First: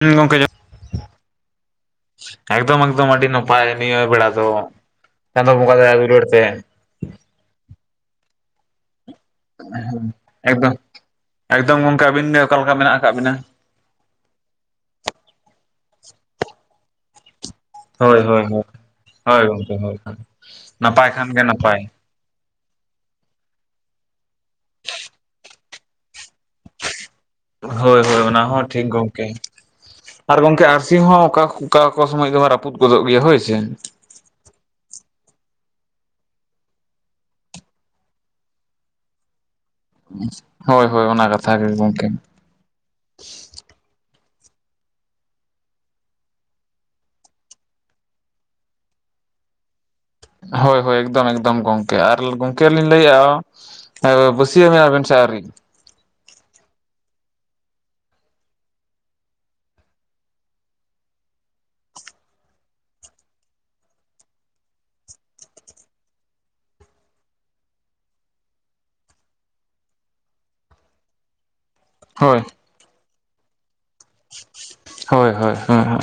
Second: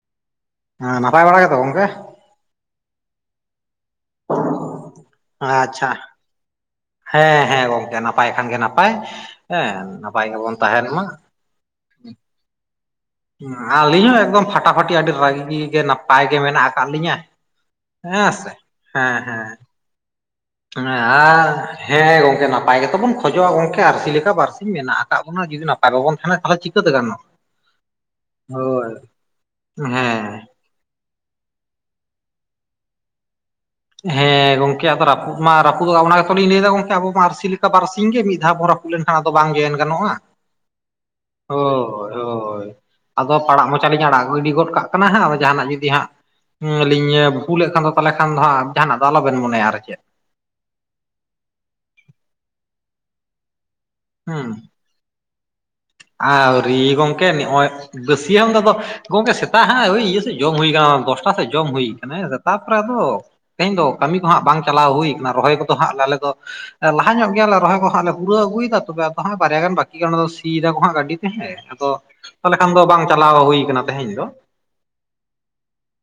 ᱦᱩᱸ ᱜᱚᱝᱠᱮ ᱡᱚ ᱦᱮᱸ ᱱᱟᱯᱟᱭ ᱵᱟᱲᱟ ᱜᱮᱛᱚ ᱜᱚᱝᱠᱮ ᱮᱠᱫᱚᱢ ᱮᱠᱫᱚᱢ ᱟᱹᱰᱤ ᱱᱟᱯᱟᱭ ᱱᱤᱭᱟ. ᱵᱮᱲᱟ ᱫᱚ ᱪᱟ. ᱫᱳ ᱵᱚᱝᱜᱟ ᱫᱟᱭᱟ ᱟᱪᱪᱷᱟ ᱫᱩᱞᱟ. ᱲᱛᱮ ᱦᱮᱸ ᱦᱮᱸ ᱜᱚᱝᱠᱮ ᱱᱟᱯᱟᱭ ᱠᱷᱟᱱ ᱜᱮ ᱱᱟᱯᱟᱭ ᱦᱮᱸ ᱱᱟᱯᱟᱭ ᱜᱮᱵᱚᱱ ᱮᱠᱫᱚᱢ ᱛᱟᱦᱮᱱ ᱢᱟ ᱾ ᱮᱠᱫᱚᱢ ᱜᱚᱢᱠᱮ ᱟᱹᱵᱤᱱ ᱜᱮ ᱚᱠᱟ ᱞᱮᱠᱟ ᱢᱮᱱᱟᱜ ᱟᱠᱟᱫ ᱵᱤᱱᱟ? ᱟᱹᱞᱤᱧ ᱦᱚᱸ ᱮᱠᱫᱚᱢ ᱯᱷᱟᱴᱟᱯᱷᱟᱴᱤ ᱟᱹᱰᱤ ᱨᱟᱹᱜᱤ ᱜᱮ ᱱᱟᱯᱟᱭ ᱜᱮ ᱢᱮᱱᱟᱜ ᱟᱠᱟᱫ ᱞᱤᱧᱟ ᱾ ᱦᱮᱸᱥᱮ ᱦᱮᱸ ᱦᱮᱸ ᱡᱟᱦᱟ ᱞᱮᱠᱟ ᱾ ᱟᱦᱻ ᱦᱮᱸ ᱜᱚᱝᱠᱮ ᱱᱟᱯᱟᱭ ᱜᱮᱛᱚ ᱵᱚᱱ ᱠᱷ ᱠᱷᱚᱡᱚᱜᱼᱟ ᱜᱚᱝᱠᱮ ᱟᱨᱥᱤ ᱞᱮᱠᱟ ᱵᱟᱨᱥᱤᱧ ᱢᱮᱱᱟᱜ ᱟᱠᱟᱫ ᱵᱚᱱᱟ ᱡᱩᱫᱤ ᱱᱟᱯᱟᱭ ᱵᱟᱵᱚᱱ ᱛᱟᱦᱮᱸᱱᱟ ᱛᱟᱦᱚᱞᱮ ᱪᱤᱠᱟᱹᱛᱮ ᱜᱟᱱᱚᱼᱟ, ᱦᱳᱭ ᱦᱳᱭ ᱚᱱᱟ ᱦᱚᱸ ᱴᱷᱤᱠ ᱜᱚᱢᱠᱮ ᱦᱮᱸ ᱟᱨ ᱜᱚᱢᱠᱮ ᱟᱹᱨᱥᱤ ᱦᱚᱸ ᱚᱠᱟ ᱠᱷ ᱚᱠᱟ ᱚᱠᱟ ᱥᱚᱢᱚᱭ ᱫᱚ ᱨᱟᱹᱯᱩᱫ ᱜᱚᱫᱚᱜ ᱜᱮᱭᱟ ᱦᱳᱭ ᱥᱮ, ᱦᱮᱸ ᱜᱚᱝᱠᱮ ᱟᱫᱚ ᱨᱟᱯᱩᱫ ᱢᱟ ᱨᱟᱯᱩᱫᱚᱜ ᱚᱱᱟ ᱜᱮᱛᱚᱞᱤᱧ ᱞᱟᱹᱭ ᱮᱫᱟ ᱜᱚᱝᱠᱮ ᱟᱵᱚ ᱢᱟ ᱟᱹᱨᱥᱤ ᱞᱮᱠᱟ ᱵᱟᱨᱥᱤᱧ ᱜᱮ ᱢᱤᱫ ᱫᱷᱟᱣ ᱵᱚ ᱨᱟ ᱨᱟᱯᱩᱫ ᱞᱮᱱᱠᱷᱟᱱ ᱟᱫᱚ ᱵᱟᱝ ᱡᱚᱭᱮᱱ ᱜᱟᱱᱚᱜᱼᱟ ᱦᱳᱭ ᱦᱳᱭ ᱚᱱᱟ ᱠᱟᱛᱷᱟ ᱜᱮ ᱜᱚᱝᱠᱮ ᱦᱳᱭ ᱦᱳᱭ ᱟᱫᱚ ᱯᱟᱲᱟᱜ ᱢᱚᱪ ᱪᱟ ᱛᱟᱞᱤᱧ ᱟᱲᱟᱜ ᱜᱤᱰᱤ ᱜᱚᱫ ᱠᱟᱜ ᱠᱟᱱᱟ ᱦᱟᱸᱜ ᱟᱫᱚ ᱡᱟᱦᱟᱱᱟᱜ ᱡᱩᱫᱤ ᱦᱟᱸᱜ ᱞᱤᱧ ᱵᱷᱩᱞᱮᱫ ᱠᱷᱟᱱ ᱫᱚ ᱛᱟᱦᱞᱮ ᱠᱷᱟᱱ ᱫᱚ ᱦᱟᱸᱜ ᱡᱟᱦᱟᱱᱟᱜ ᱫᱚ ᱟᱞᱚᱵᱮᱱ ᱢᱚᱱᱮᱭᱟ ᱟᱨ ᱪᱮᱫ, ᱦᱳᱭ ᱦᱳᱭ ᱮᱠᱫᱚᱢ ᱮᱠᱫᱚᱢ ᱜᱚᱢᱠᱮ ᱟᱨ ᱜᱚᱝᱠᱮ ᱞᱤᱧ ᱞᱟᱹᱭᱮᱜᱼᱟ ᱵᱟᱹᱥᱭᱟᱹᱢ ᱮᱜᱼᱟ ᱵᱮᱱ ᱥᱮ ᱟᱣᱨᱤ? ᱟᱣᱨᱤ ᱜᱚᱢᱠᱮ ᱱᱚᱜᱼᱚᱭ ᱵᱟᱹᱥᱭᱟᱹᱢ ᱫᱚ ᱟᱫᱚ ᱜᱚᱢᱠᱮ ᱥᱮᱛᱟᱜ ᱦᱟᱸᱜ ᱳᱭ ᱤᱭᱟᱹ ᱥᱮᱫ ᱡᱚᱢ ᱦᱩᱭ ᱠᱟᱱᱟ ᱫᱚᱥᱴᱟ ᱥᱮᱡ ᱡᱚᱢ ᱦᱩᱭ ᱠᱟᱱᱟ ᱦᱮᱸᱥᱮ ᱛᱟᱯᱚᱨᱮ ᱟᱫᱚ, ᱛᱮᱦᱮᱧ ᱫᱚ ᱠᱟᱹᱢᱤ ᱠᱚ ᱦᱟᱸᱜ ᱵᱟᱝ ᱪᱟᱞᱟᱣ ᱦᱩᱭ ᱠᱟᱱᱟ ᱨᱚᱦᱚᱭ ᱠᱚᱫᱚ ᱦᱟᱸᱜ ᱞᱮ ᱟᱞᱮ ᱫᱚ ᱞᱟᱦᱟ ᱧᱚᱜ ᱜᱮᱭᱟᱞᱮ ᱨᱚᱦᱚᱭ ᱠᱚ ᱦᱟᱸᱜ ᱞᱮ ᱯᱩᱨᱟᱹᱣ ᱟᱹᱜᱩᱭᱮᱫᱟ ᱛᱚᱵᱮ ᱟᱫᱚ ᱦᱟᱸᱜ ᱵᱟᱨᱭᱟ ᱜᱟᱱ ᱵᱟᱠᱤ ᱜᱮ ᱚᱱᱟ ᱫᱚ ᱥᱤ ᱥᱤ ᱫᱟᱠᱚ ᱦᱟᱸᱜ ᱜᱟᱹᱰᱤ ᱛᱮᱦᱮᱸ ᱟᱫᱚ ᱦᱳᱭ ᱛᱟᱦᱚᱞᱮ ᱠᱷᱟᱱ ᱫᱚ ᱵᱟᱝ ᱪᱟᱞᱟᱣ ᱦᱩᱭ ᱠᱟᱱᱟ ᱾ [inaudible] ᱦᱳᱭ ᱦᱳᱭ ᱦᱮᱸ ᱦᱮᱸ